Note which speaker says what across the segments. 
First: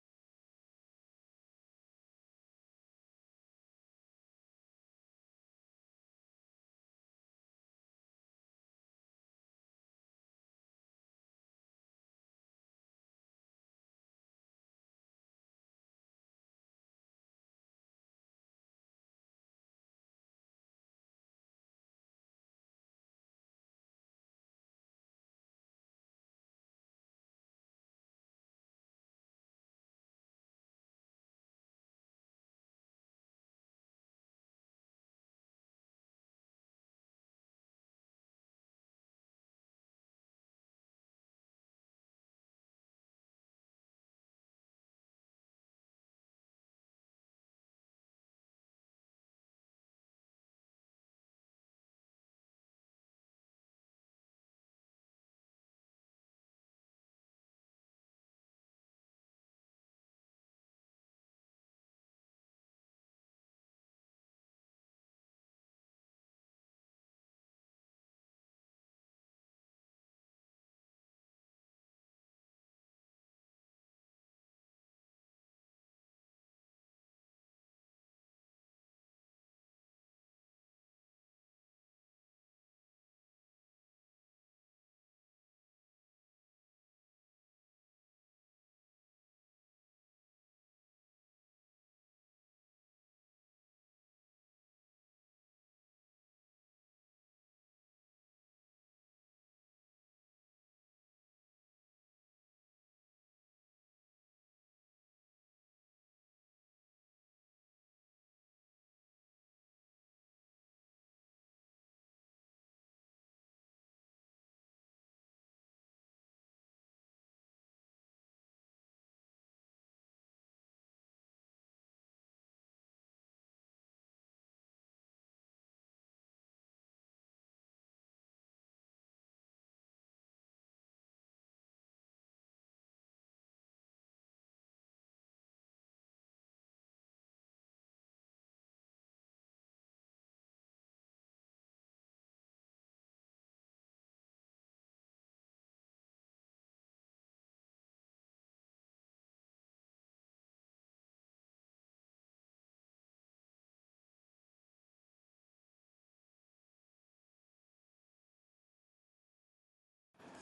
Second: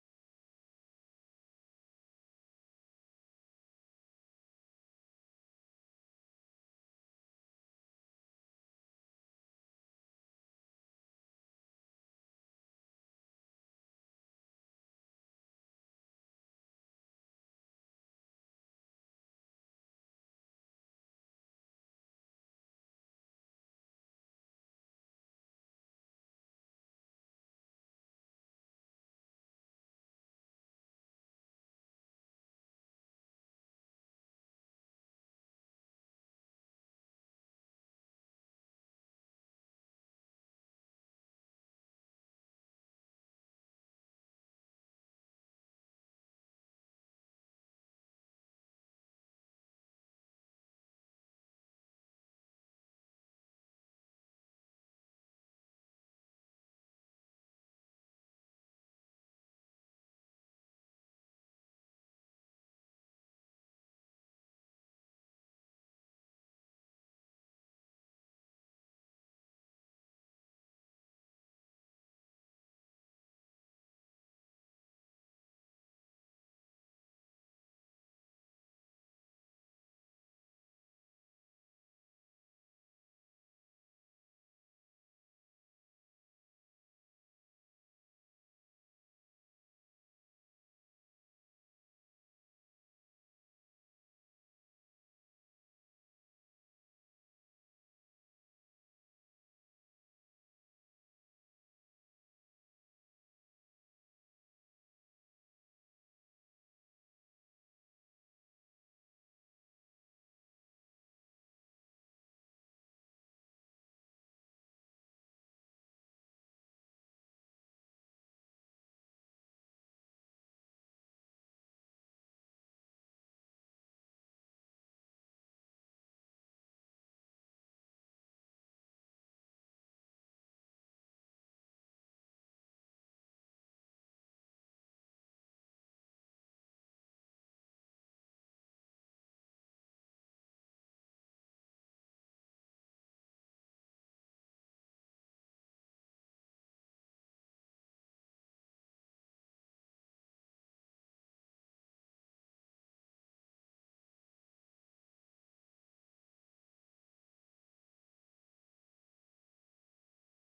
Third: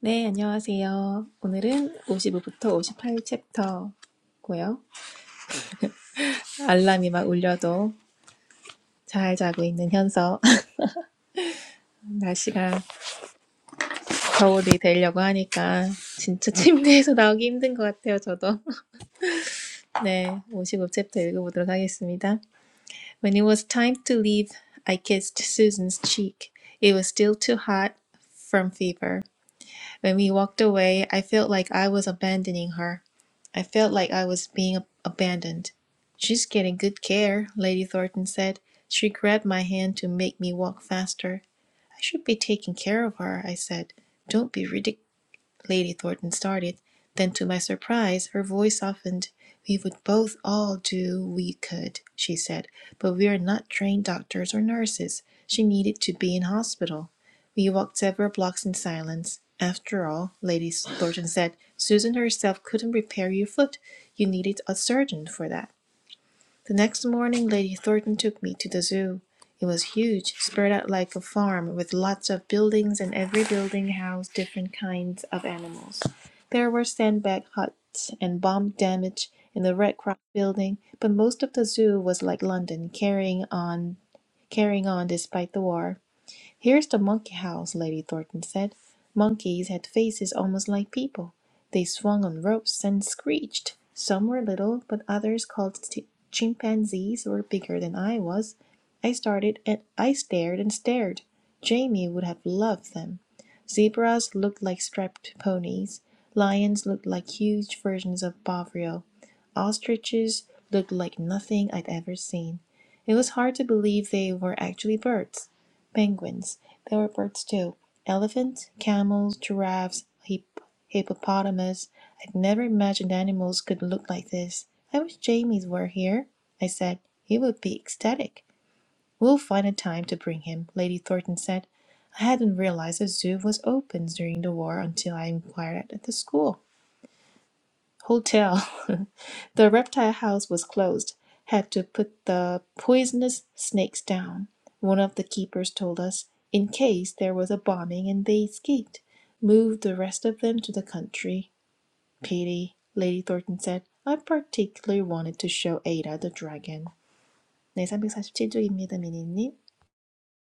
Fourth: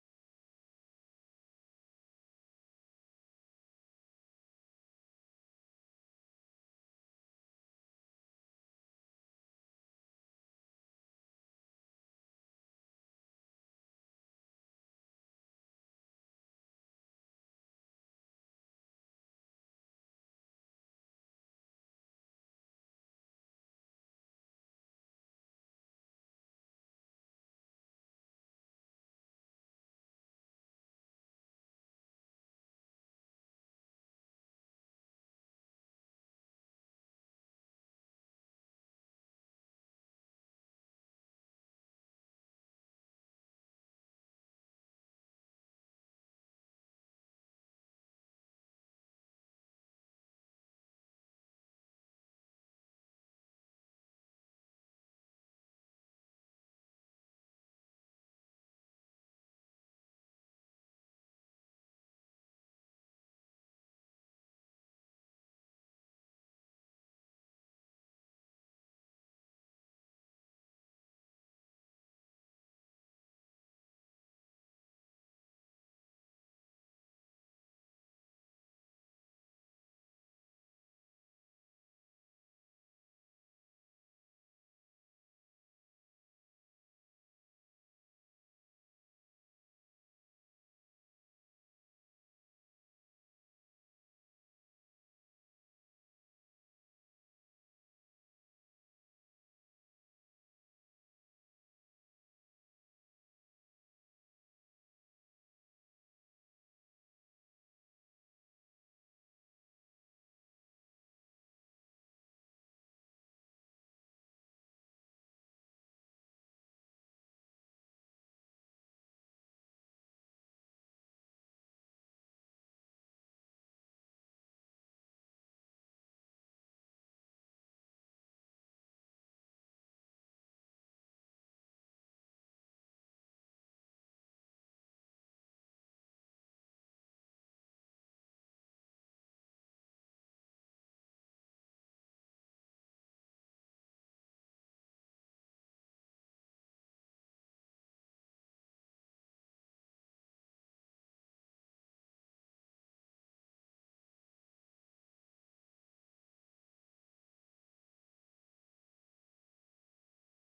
Speaker 1: 네, 안녕하세요. 오늘은 오십오부터 오십팔 챕터고요 알람이 막 울려도 잘 자고 있는 현서. 날씨가 겨울이 되려고 하니까 진짜 침대에서 나오기 힘든 것 같아요, 저도. 네, 오십오 챕터 읽어보도록 하겠습니다. When it was time to leave, I kissed Susan's cheek. It was still too hot from fever. When we walked away, I felt like I was abandoning her. I felt like I was being ab- abandoned. She's getting good care, Lady Thornton said. She grabbed my hand to make me walk faster. I should be taking care of her, I said. Don't be ridiculous. Lady Thornton started. Then, to my surprise, her voice softened. We would both all do we could, she said, but we are not trained doctors or nurses. She needed to be in hospital. We walked several blocks in silence. After all, Lady Thornton said, Susan herself couldn't repair your foot. You needed a surgeon for that. The next morning, Lady Thornton took me to the zoo. It was huge, spread out like a farm, with lots of buildings, and every building housed different kinds of animals. There were sandbag huts and bomb damage in the Red Cross building, but most of the zoo was like London, carrying on, carrying on despite the war. Here's the monkey house, Lady Thornton said. Monkeys had faces almost like people. They swung on ropes and screeched. Some were little, but others, called chimpanzees, were bigger than I was. I started and I stared and stared. Jamie would have loved them. Zebras looked like strapped ponies. Lions looked like huge versions of Bovril. Ostriches looked like nothing I'd ever seen. It was hard to believe they were actually birds. Penguins. They were birds too. Elephant, camels, giraffes, hip- hippopotamus. I'd never imagined animals could look like this. I wish Jamies were here, I said. He would be ecstatic. We'll find a time to bring him, Lady Thornton said. I hadn't realized the zoo was open during the war until I inquired at the school hotel. the reptile house was closed. Had to put the poisonous snakes down, one of the keepers told us, in case there was a bombing and they escaped. Moved the rest of them to the country. Pity, Lady Thornton said. I particularly wanted to show Ada the dragon. 네, 347쪽입니다, 미니님.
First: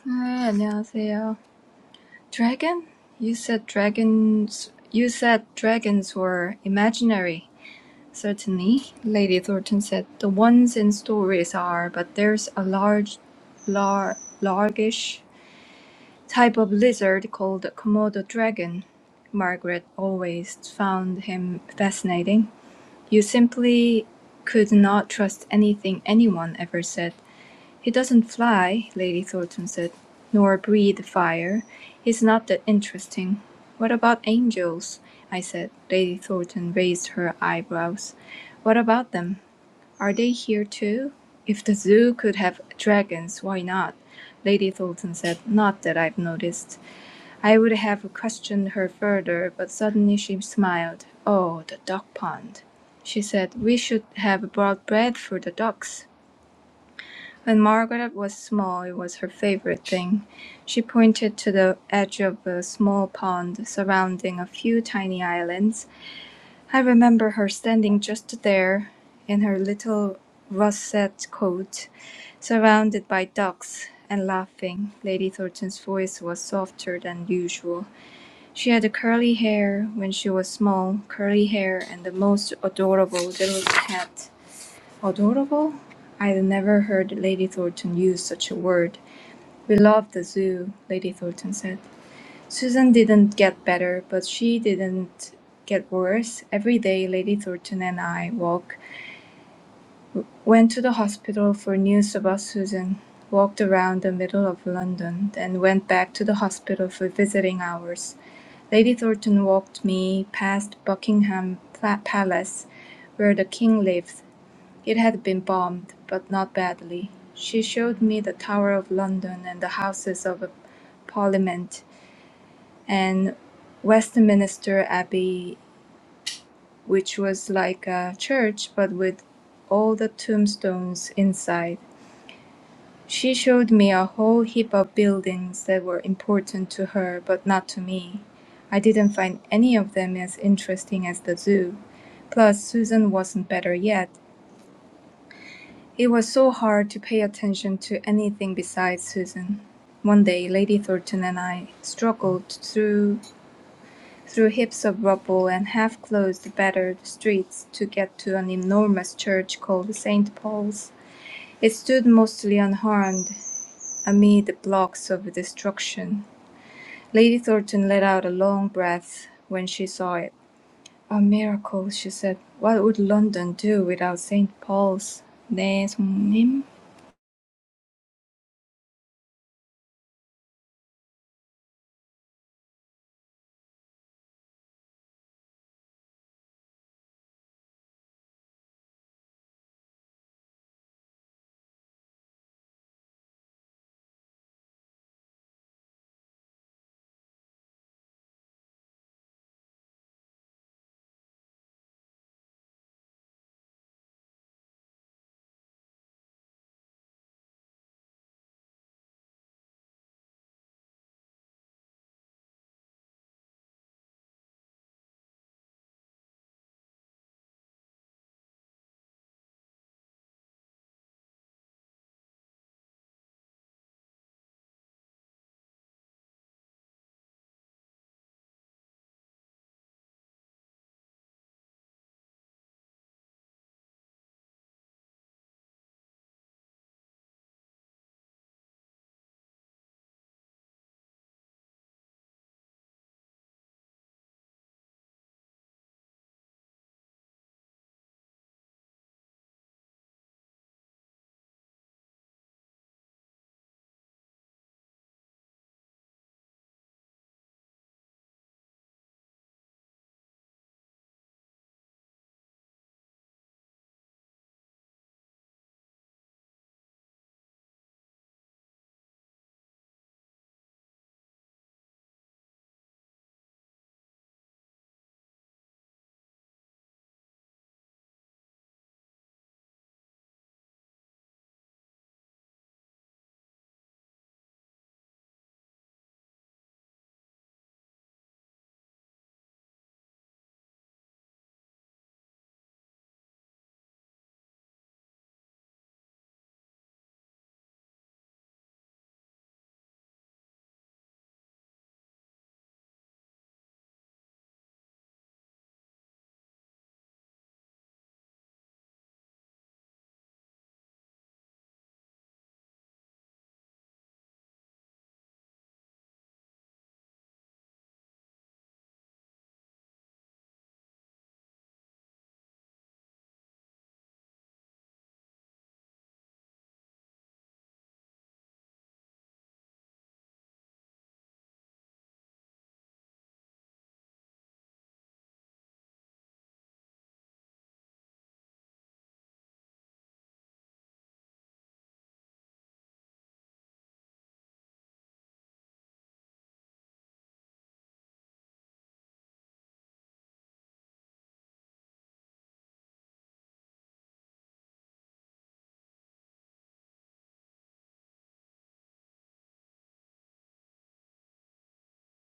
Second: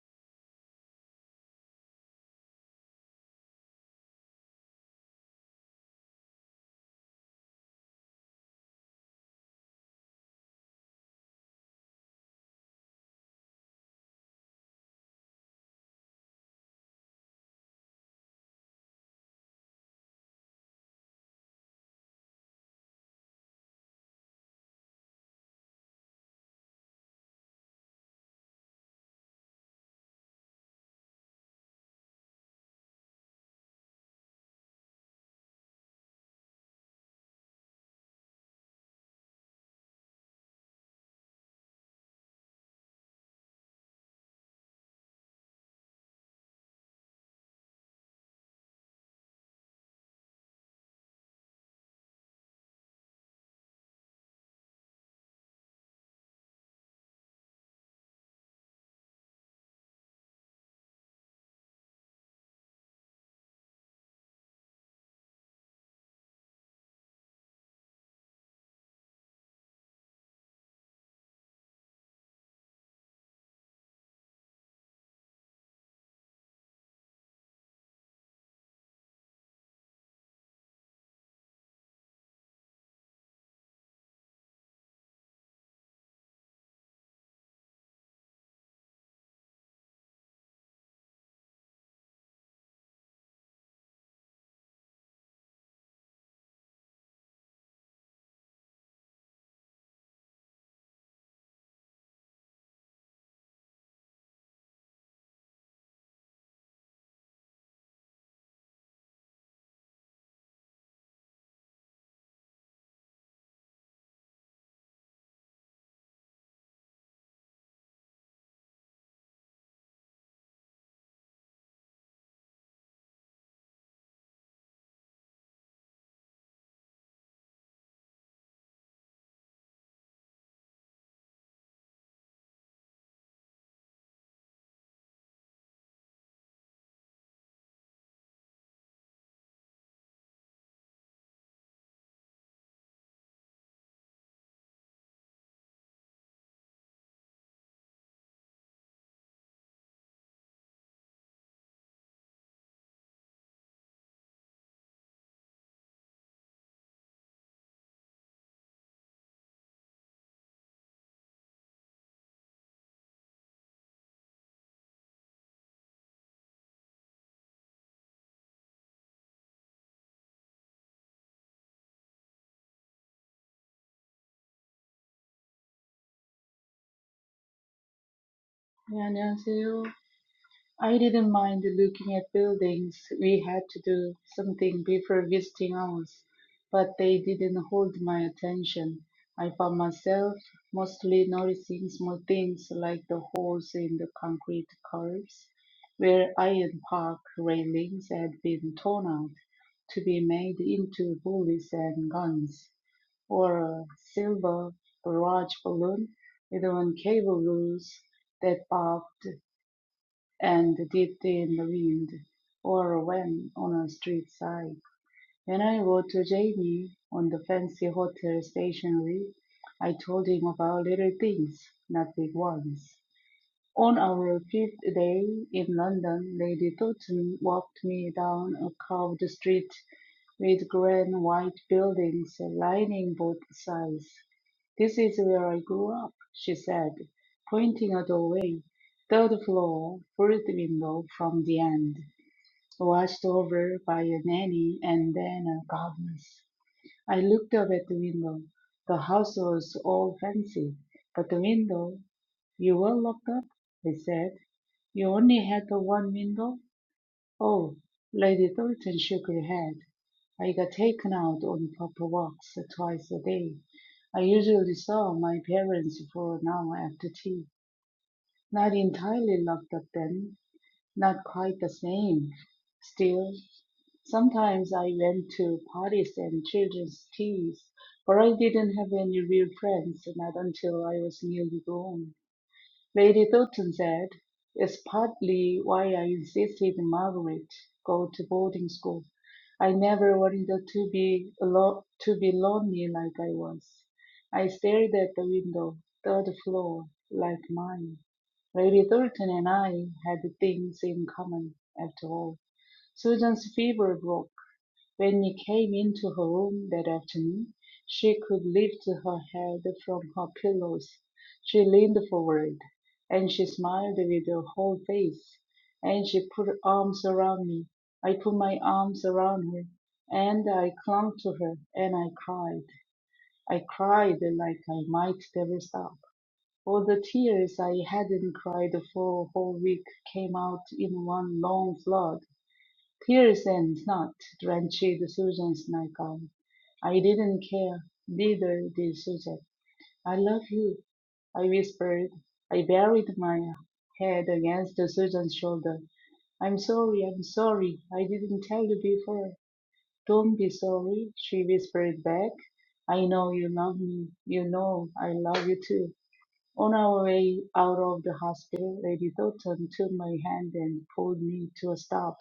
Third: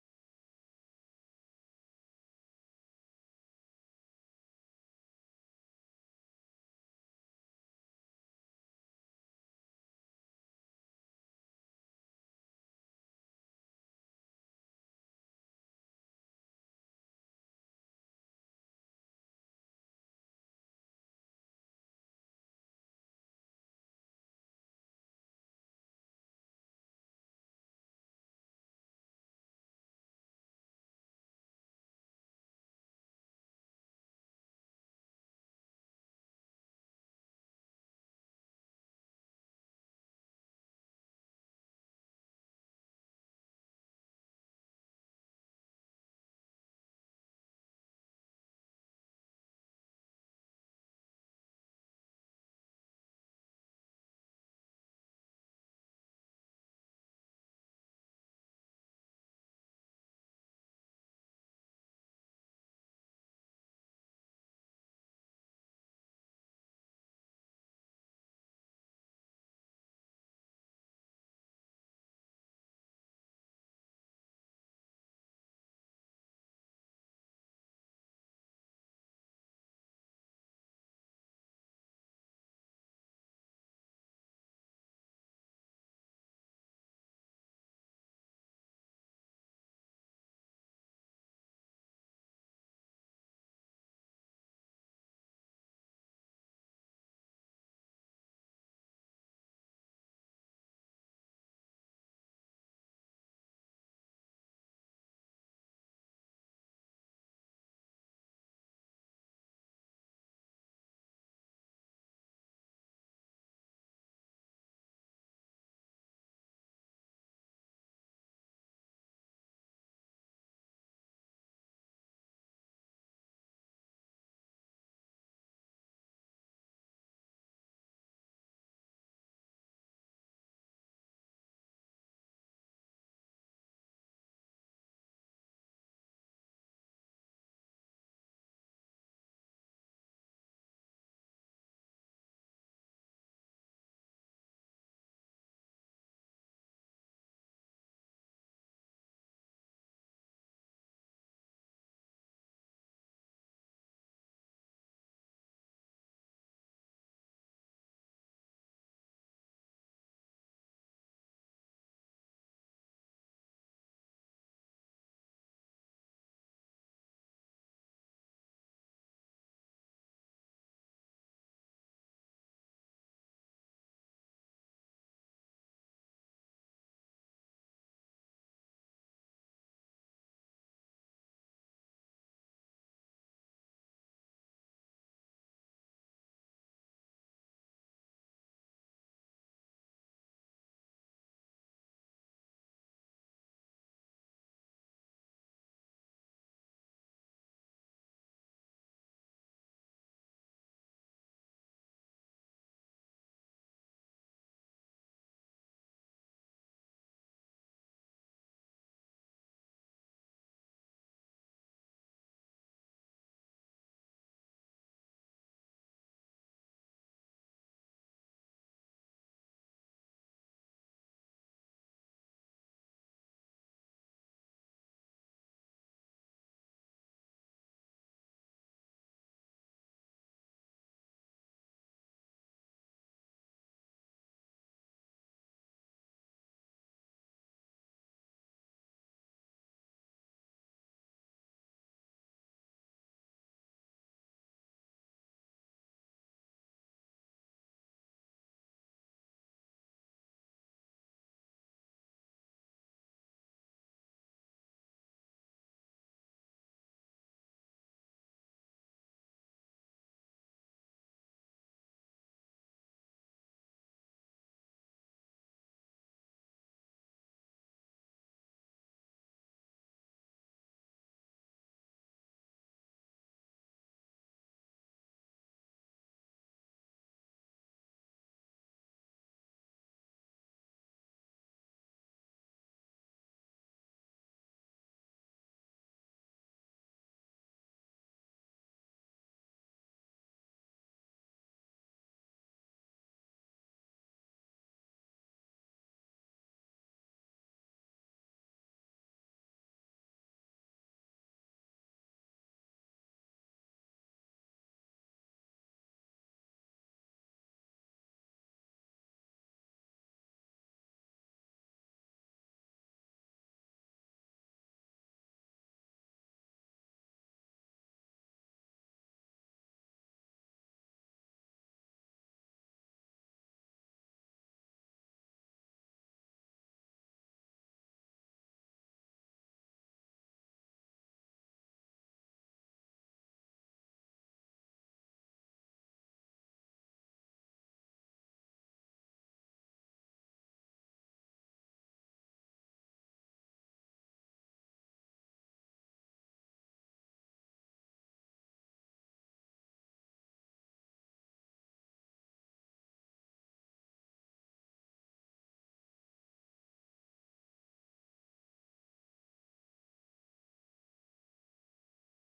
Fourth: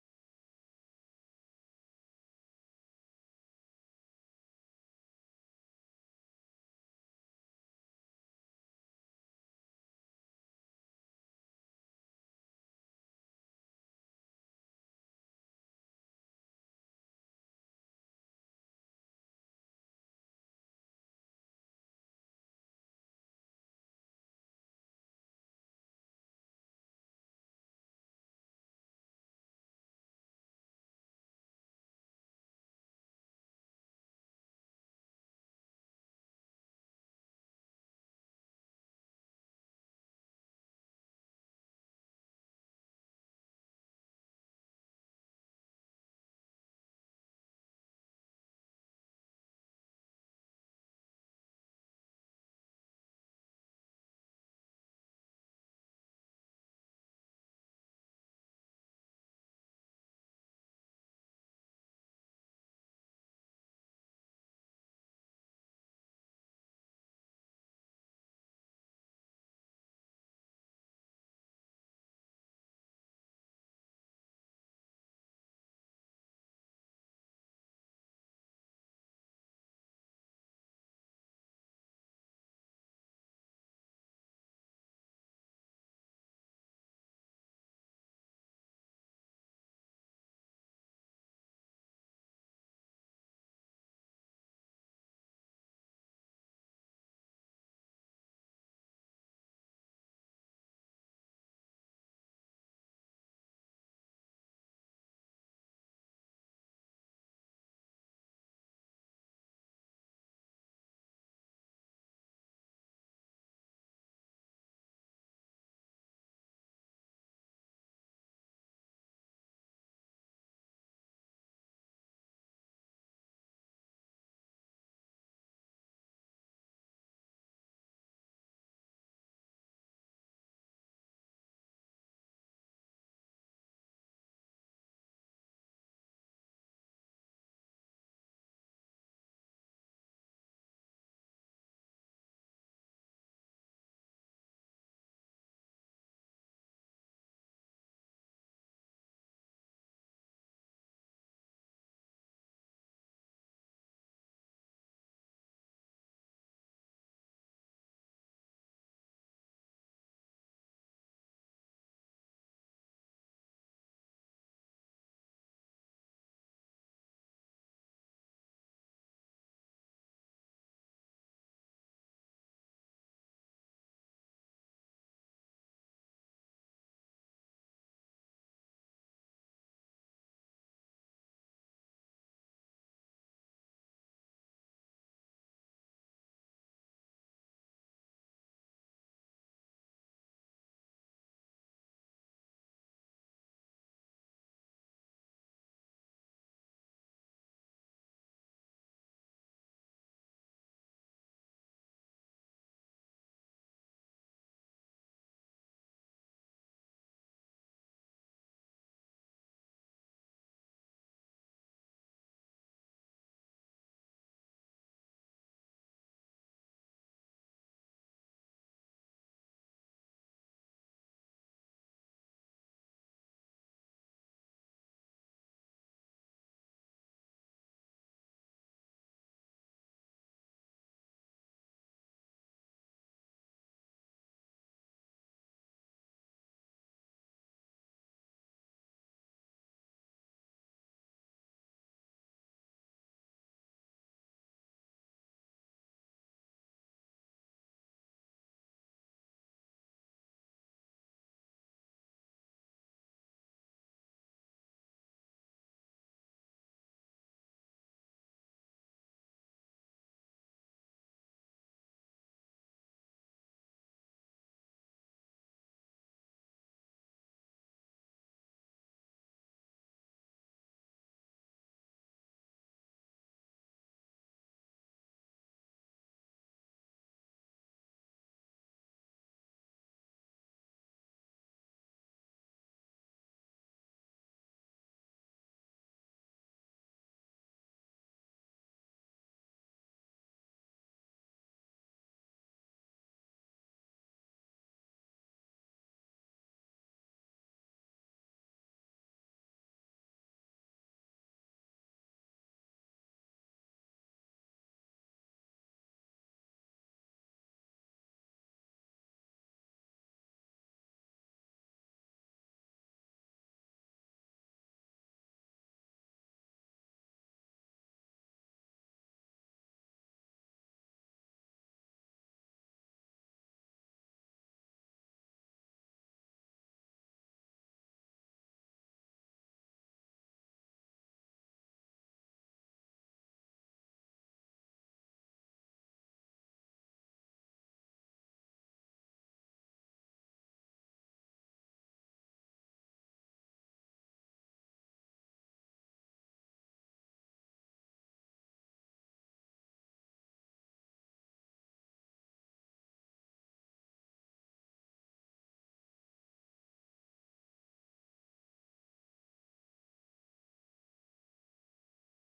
Speaker 2: 아, 안녕하세요. Dragon? You said dragons. You said dragons were imaginary. Certainly, Lady Thornton said. The ones in stories are, but there's a large, lar- largish type of lizard called Komodo dragon. Margaret always found him fascinating. You simply could not trust anything anyone ever said. "He doesn't fly," Lady Thornton said, "nor breathe fire. He's not that interesting." "What about angels?" I said. Lady Thornton raised her eyebrows. "What about them? Are they here too?" "If the Zoo could have dragons, why not?" Lady Thornton said. "Not that I've noticed." I would have questioned her further, but suddenly she smiled. "Oh, the duck pond!" she said. "We should have brought bread for the ducks. When Margaret was small, it was her favorite thing. She pointed to the edge of a small pond surrounding a few tiny islands. I remember her standing just there in her little russet coat, surrounded by ducks, and laughing. Lady Thornton's voice was softer than usual. She had curly hair when she was small, curly hair and the most adorable little hat. Adorable? I had never heard Lady Thornton use such a word. We love the zoo, Lady Thornton said. Susan didn't get better, but she didn't get worse. Every day, Lady Thornton and I walk, went to the hospital for news about Susan, walked around the middle of London, then went back to the hospital for visiting hours. Lady Thornton walked me past Buckingham Pla- Palace, where the king lived, it had been bombed, but not badly. She showed me the Tower of London and the Houses of Parliament and Westminster Abbey, which was like a church but with all the tombstones inside. She showed me a whole heap of buildings that were important to her but not to me. I didn't find any of them as interesting as the zoo. Plus, Susan wasn't better yet, It was so hard to pay attention to anything besides Susan. One day Lady Thornton and I struggled through through heaps of rubble and half closed battered streets to get to an enormous church called St. Paul's. It stood mostly unharmed amid the blocks of destruction. Lady Thornton let out a long breath when she saw it. A miracle, she said. What would London do without St. Paul's? 네, 성님.
Speaker 3: 네, 안녕하세요. I didn't mind looking at buildings we had to do something before visiting ours, but they didn't hold my attention. I found myself mostly noticing small things like the holes in the concrete curbs where iron park railings had been torn out to be made into bullets and guns, or a silver barrage balloon with one cable loose that bobbed and dipped in the wind or ran on a street side. When I wrote to Jamie on the fancy hotel stationery, I told him about little things, not big ones. On our fifth day in London, Lady Doughton walked me down a curved street with grand white buildings lining both sides. "This is where I grew up," she said, pointing a doorway. Third floor, third window from the end, watched over by a nanny and then a governess. I looked up at the window. The house was all fancy, but the window "You were locked up," I said. "You only had the one window?" Oh, Lady Thornton shook her head. I got taken out on proper walks twice a day. I usually saw my parents for an hour after tea. Not entirely locked up then, not quite the same. Still, sometimes I went to parties and children's teas, but I didn't have any real friends, not until I was nearly grown. Lady Thornton said, It's partly why I insisted Margaret go to boarding school. I never wanted to be alo- to be lonely like I was. I stared at the window, third floor, like mine. Lady Thornton and I had things in common, after all. Susan's fever broke. When he came into her room that afternoon, she could lift her head from her pillows. She leaned forward, and she smiled with her whole face, and she put her arms around me. I put my arms around her, and I clung to her, and I cried. I cried like I might never stop. All the tears I hadn't cried for a whole week came out in one long flood. Tears and not drenched Susan's nightgown. I didn't care. Neither did Susan. I love you, I whispered. I buried my head against Susan's shoulder. I'm sorry, I'm sorry. I didn't tell you before. Don't be sorry, she whispered back. I know you love me. You know I love you too. On our way out of the hospital, Lady Thornton took my hand and pulled me to a stop.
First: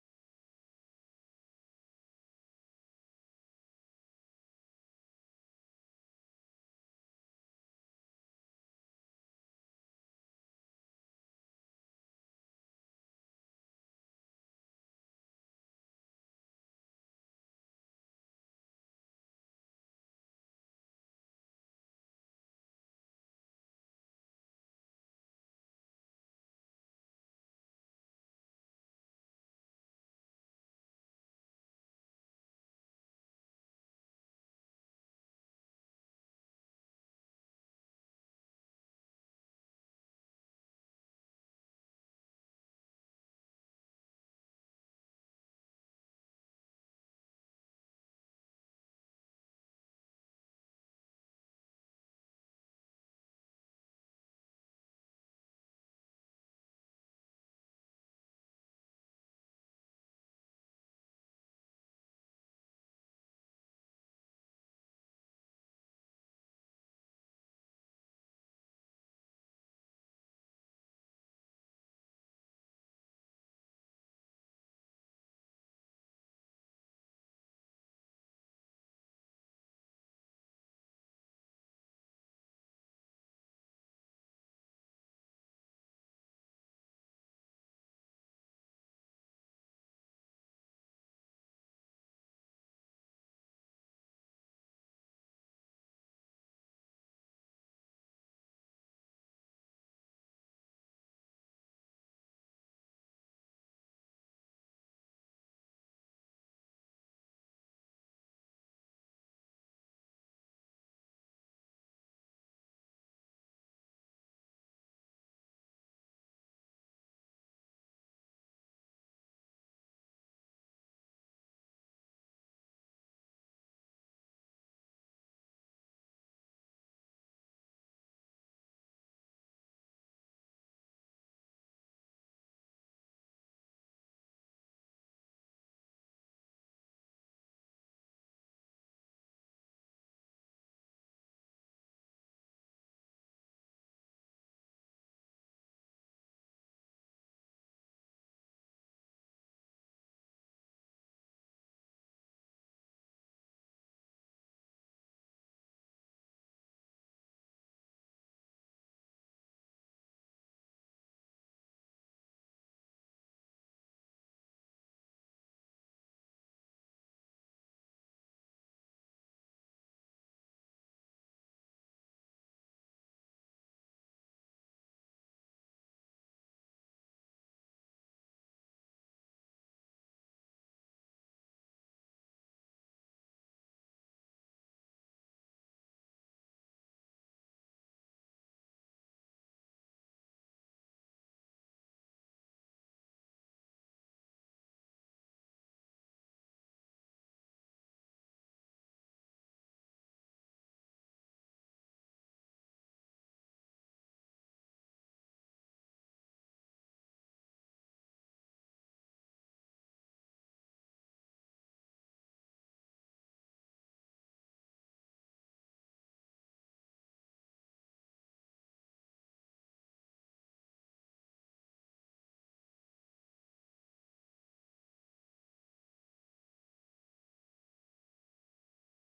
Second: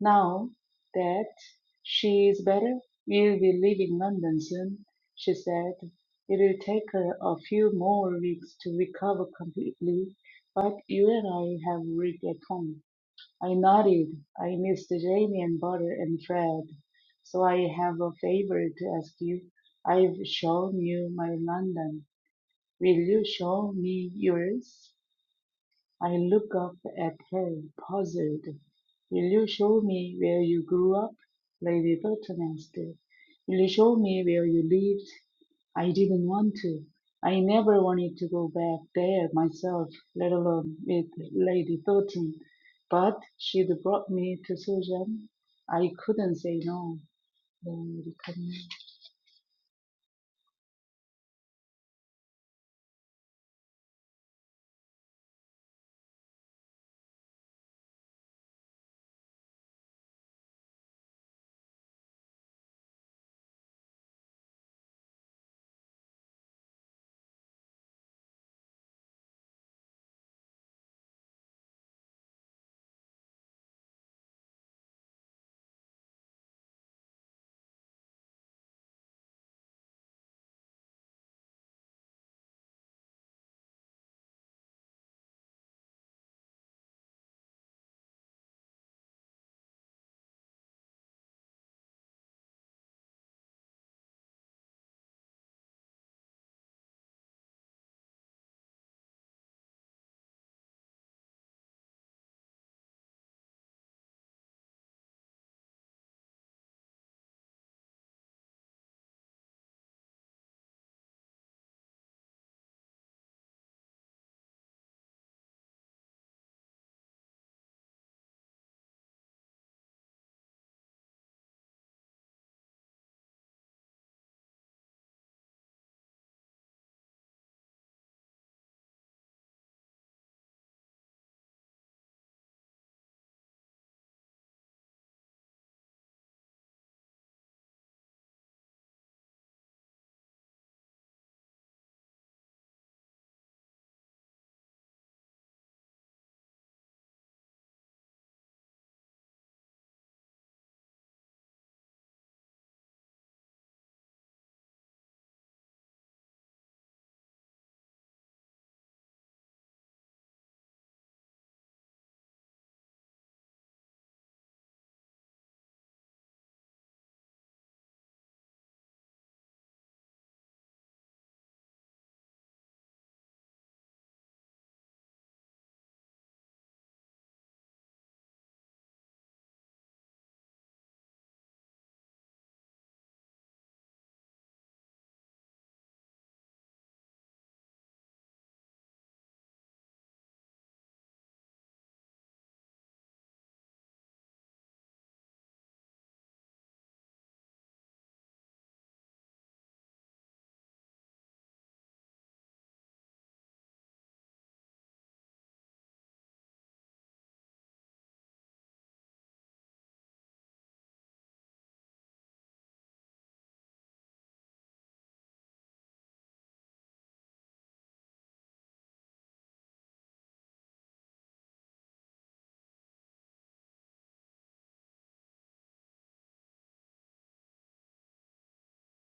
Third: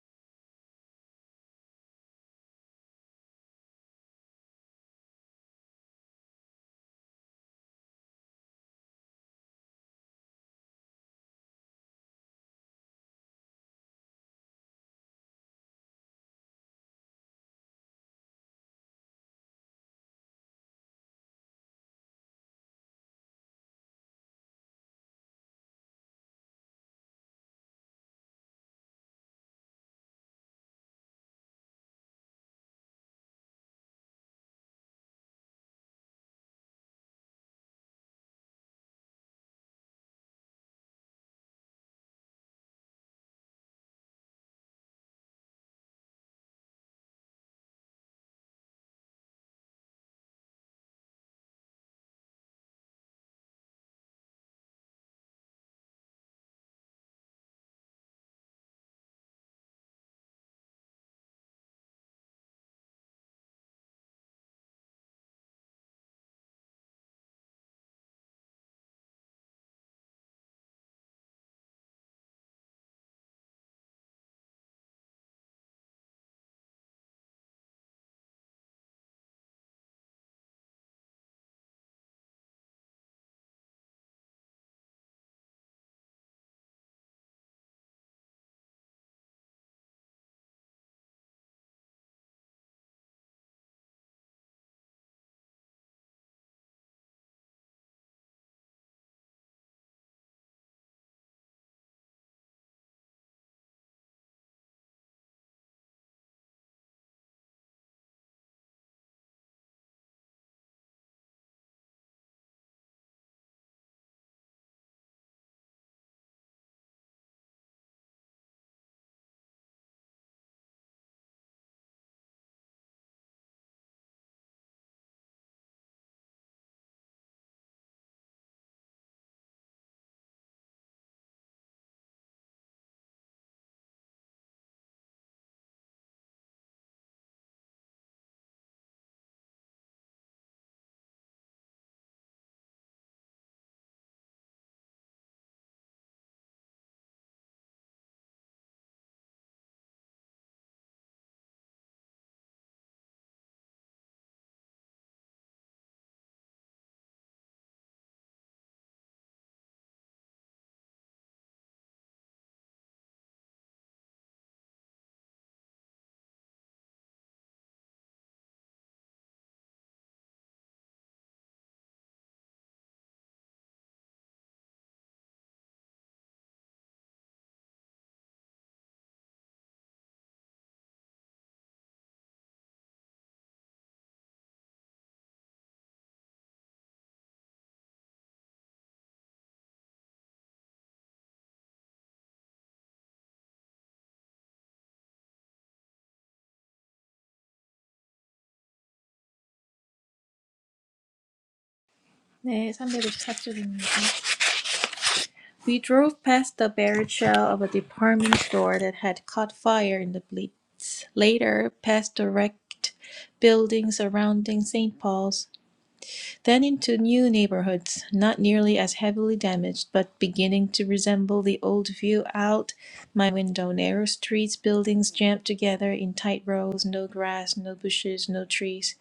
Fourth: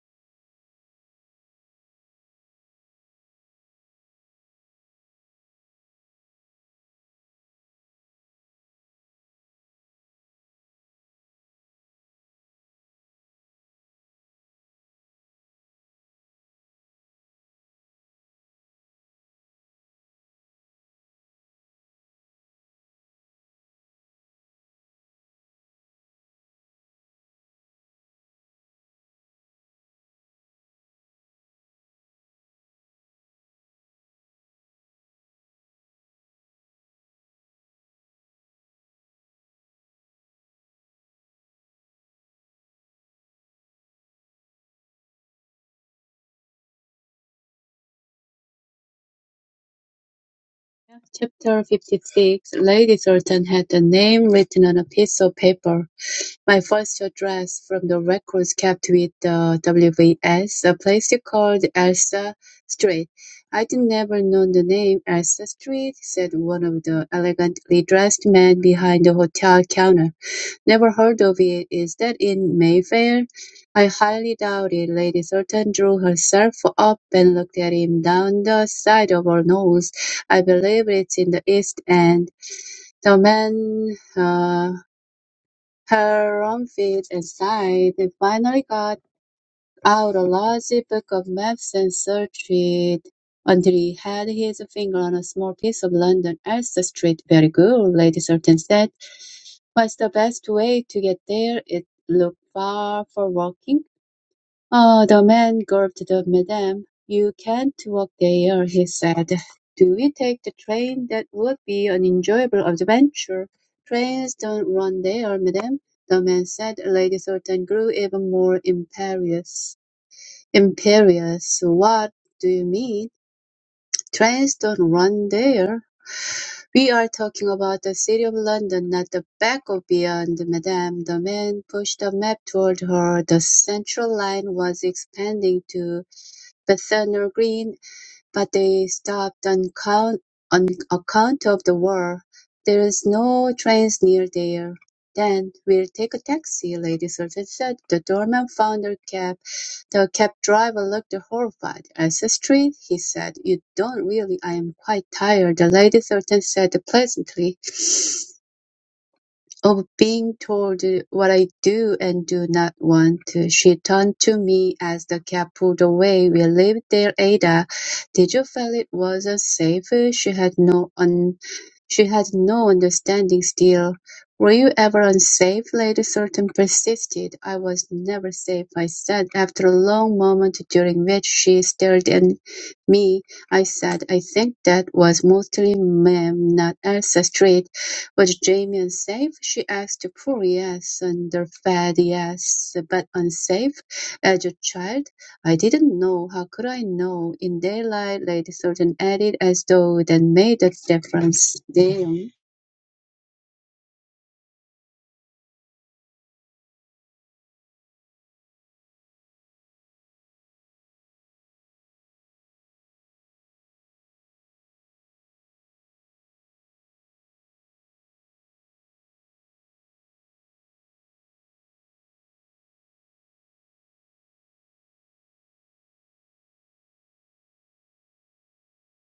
Speaker 3: Now that she is better, we'll be leaving London soon, she said. It'll take her a few more weeks to recover completely, but you and I have worked at home. I nodded. I missed Jamie and Butter and Fred. So I have a favor to ask you. I've shown you my London. Will you show me yours? I look up at her, puzzled. Will you show me where you grew up? Lady Burton asked. Will you show me where you lived? I didn't want to. I never wanted to go back there myself, let alone with Lady Burton. But she'd brought me to Susan. I couldn't say no. 네, 이렇게 하면.
Speaker 4: Chapter fifty-six. Lady Sultan had the name written on a piece of paper. My first address from the records kept with the WVS, a place called Elsa Street. I'd never known the name Elsa Street, said one of the elegantly dressed men behind the hotel counter. Never heard of it. Is that in Mayfair? I highly doubt it. Lady Thornton drew herself up and looked at him down the side of her nose. I believe it's in the East End. The man, uh, her own feet aside, finally got out a large book of maps and searched it until he had his finger on a small piece of London Elster Street. Very good, Lady Surton said. What's the best way to get there? It looked far for walking. Oh, the man gulped the Madame. You can't walk there, he said. Do we take the train? That would be an enjoyable adventure. Trains don't run there, Madame. the man said. Lady Sultan grew even more imperious. Imperious? What do you mean? Trains don't run there. We are talking about the City of London, not the back of beyond, madame. The man pushed a map toward her. The Central line was expanding to Bethnal Green but they stopped on count on account of the war. There's no trains near there. Then we'll take a taxi, Lady Susan said. The doorman found her cab. The cab driver looked horrified. "Elsa Street?" he said. "You don't really "I'm quite tired," the Lady Susan said pleasantly. Of being told what I do and do not want, she turned to me as the cab pulled away. We lived there, Ada. Did you feel it wasn't safe? She had no un- she had no understanding still. Were you ever unsafe? Lady Sultan persisted. I was never safe, I said. After a long moment during which she stared at me, I said, I think that was mostly ma'am, not Elsa Street. Was Jamie unsafe? She asked. Poor yes, underfed yes, but unsafe? As a child, I didn't know. How could I know? In daylight, Lady Sultan added, as though that made a difference. Damn.
Speaker 1: 네, 354쪽입니다. We drove past the barred shell of a department store that had caught fire in the Blitz, later past the wrecked buildings surrounding St. Paul's, then into new neighborhoods, not nearly as heavily damaged, but beginning to resemble the old view out my window. Narrow streets, buildings jammed together in tight rows, no grass, no bushes, no trees.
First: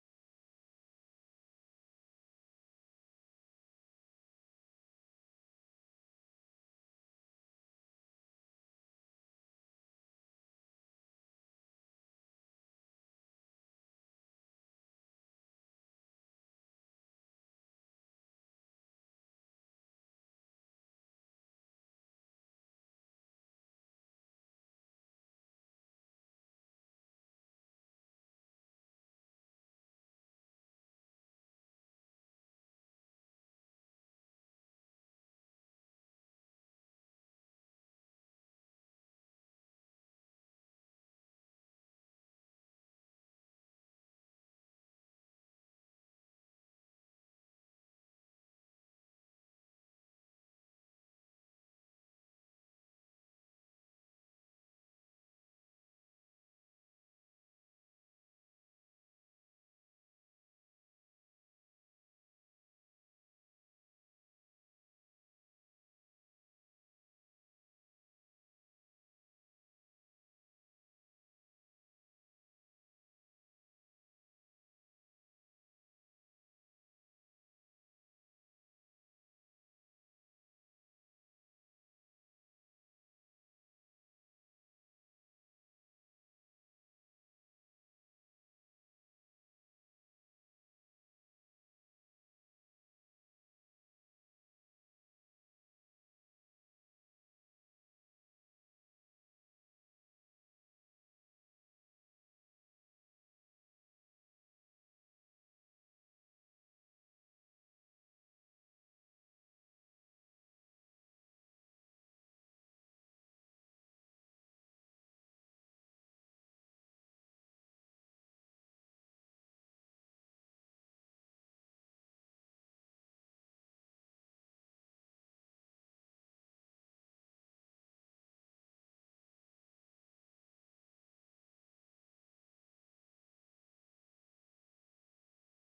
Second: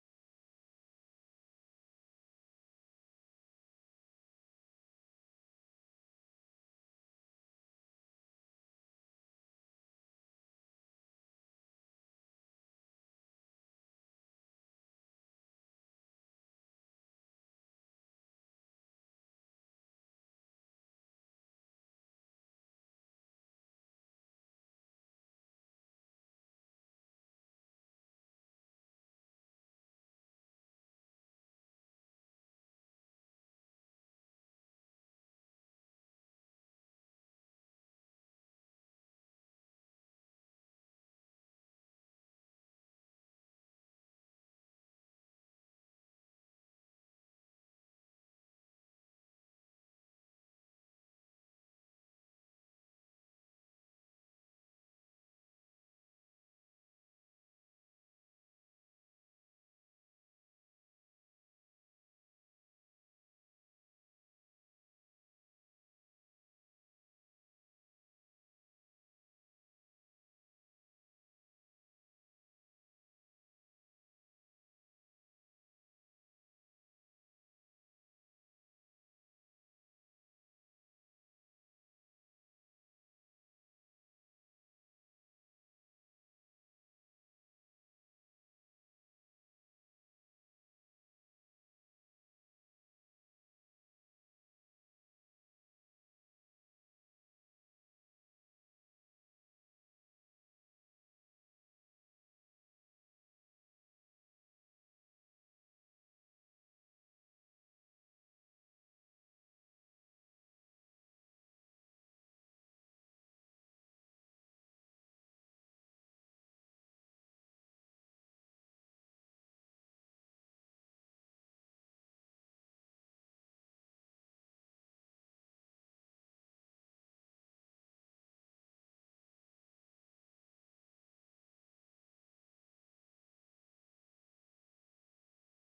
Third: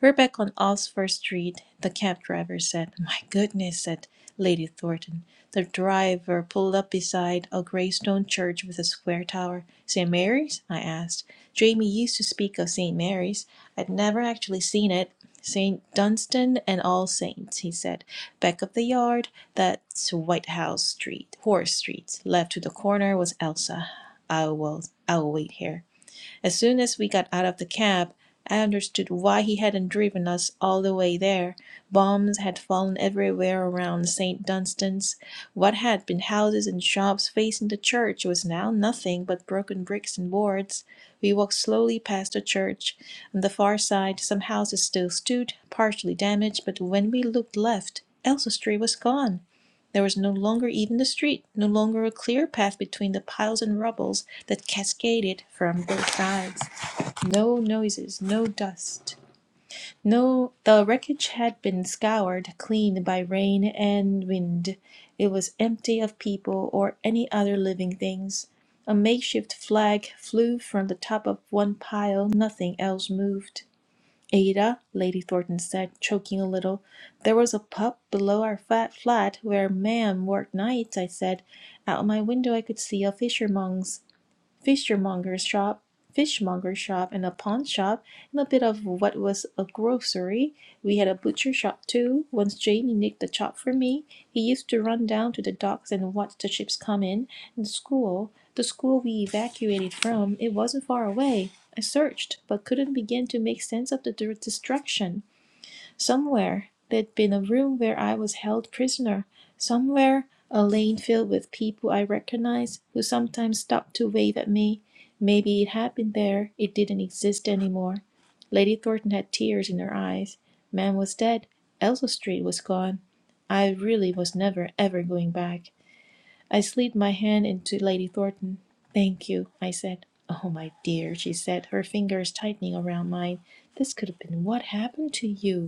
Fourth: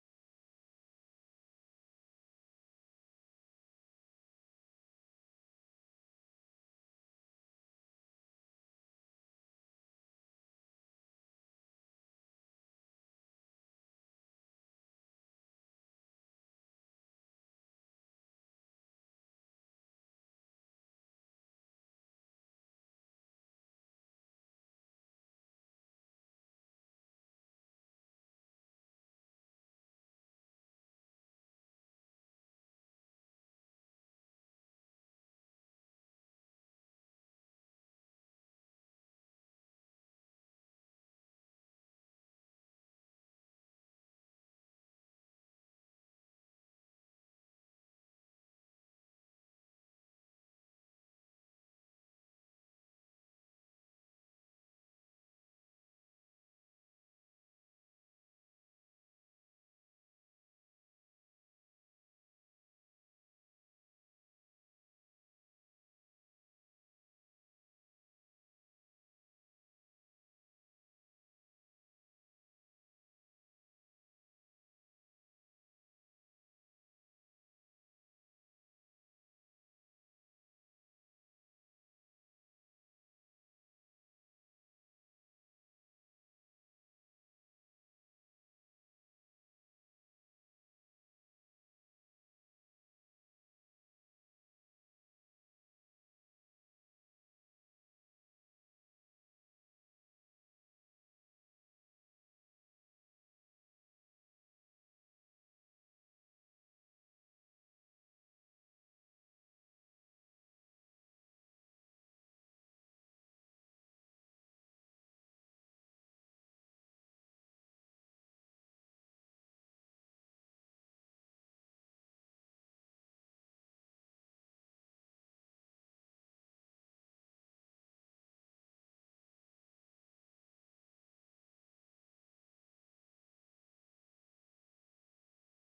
Speaker 1: We're back on Oxford Street, the cab driver said. My goodness, said Lady Thornton. The driver pulled up beside a grey stone church with a square tower. St. Mary's? I asked. Jamie used to speak of St. Mary's. I'd never actually seen it. St. Dunstan and All Saints, he said. Back of the yard, that's Whitehouse Street, Horace Street. Left to the corner was Elsa. I will, I will wait here. As soon as we got out of the cab, I understood why he hadn't driven us all the way there. Bombs had fallen everywhere around St. Dunstan's. What had been houses and shops facing the church was now nothing but broken bricks and boards. We walked slowly past the church. On the far side, some houses still stood, partially damaged, but when we looked left, Elsa Street was gone. There was no longer even the street, no longer a clear path between the piles and rubbles that cascaded from both sides. No noises, no dust. No, the wreckage had been scoured clean by rain and wind. It was empty of people or any other living things. A makeshift flag flew from the top of one pile, nothing else moved. Ada, Lady Thornton said, choking a little, there was a pup below our fat flat where ma'am worked nights, I said. Out my window I could see a fishmonger's fishermonger's shop, fishmonger's shop, and a pawn shop, and a bit of what was a grocery. We had a butcher shop too. Once Jamie nicked a chop for me. He used to run down to the docks and watch the ships come in. And the school, the school we evacuated from, it wasn't far away. I searched, but couldn't begin to make sense of the destruction. Somewhere there'd been a room where I was held prisoner. Somewhere a lane filled with people I recognized who sometimes stopped to wave at me. Maybe it had been there. It didn't exist anymore. Lady Thornton had tears in her eyes. Man was dead. Elsa Street was gone. I really was never, ever going back. I slid my hand into Lady Thornton. Thank you, I said. Oh, my dear, she said, her fingers tightening around mine. This could have been what happened to you.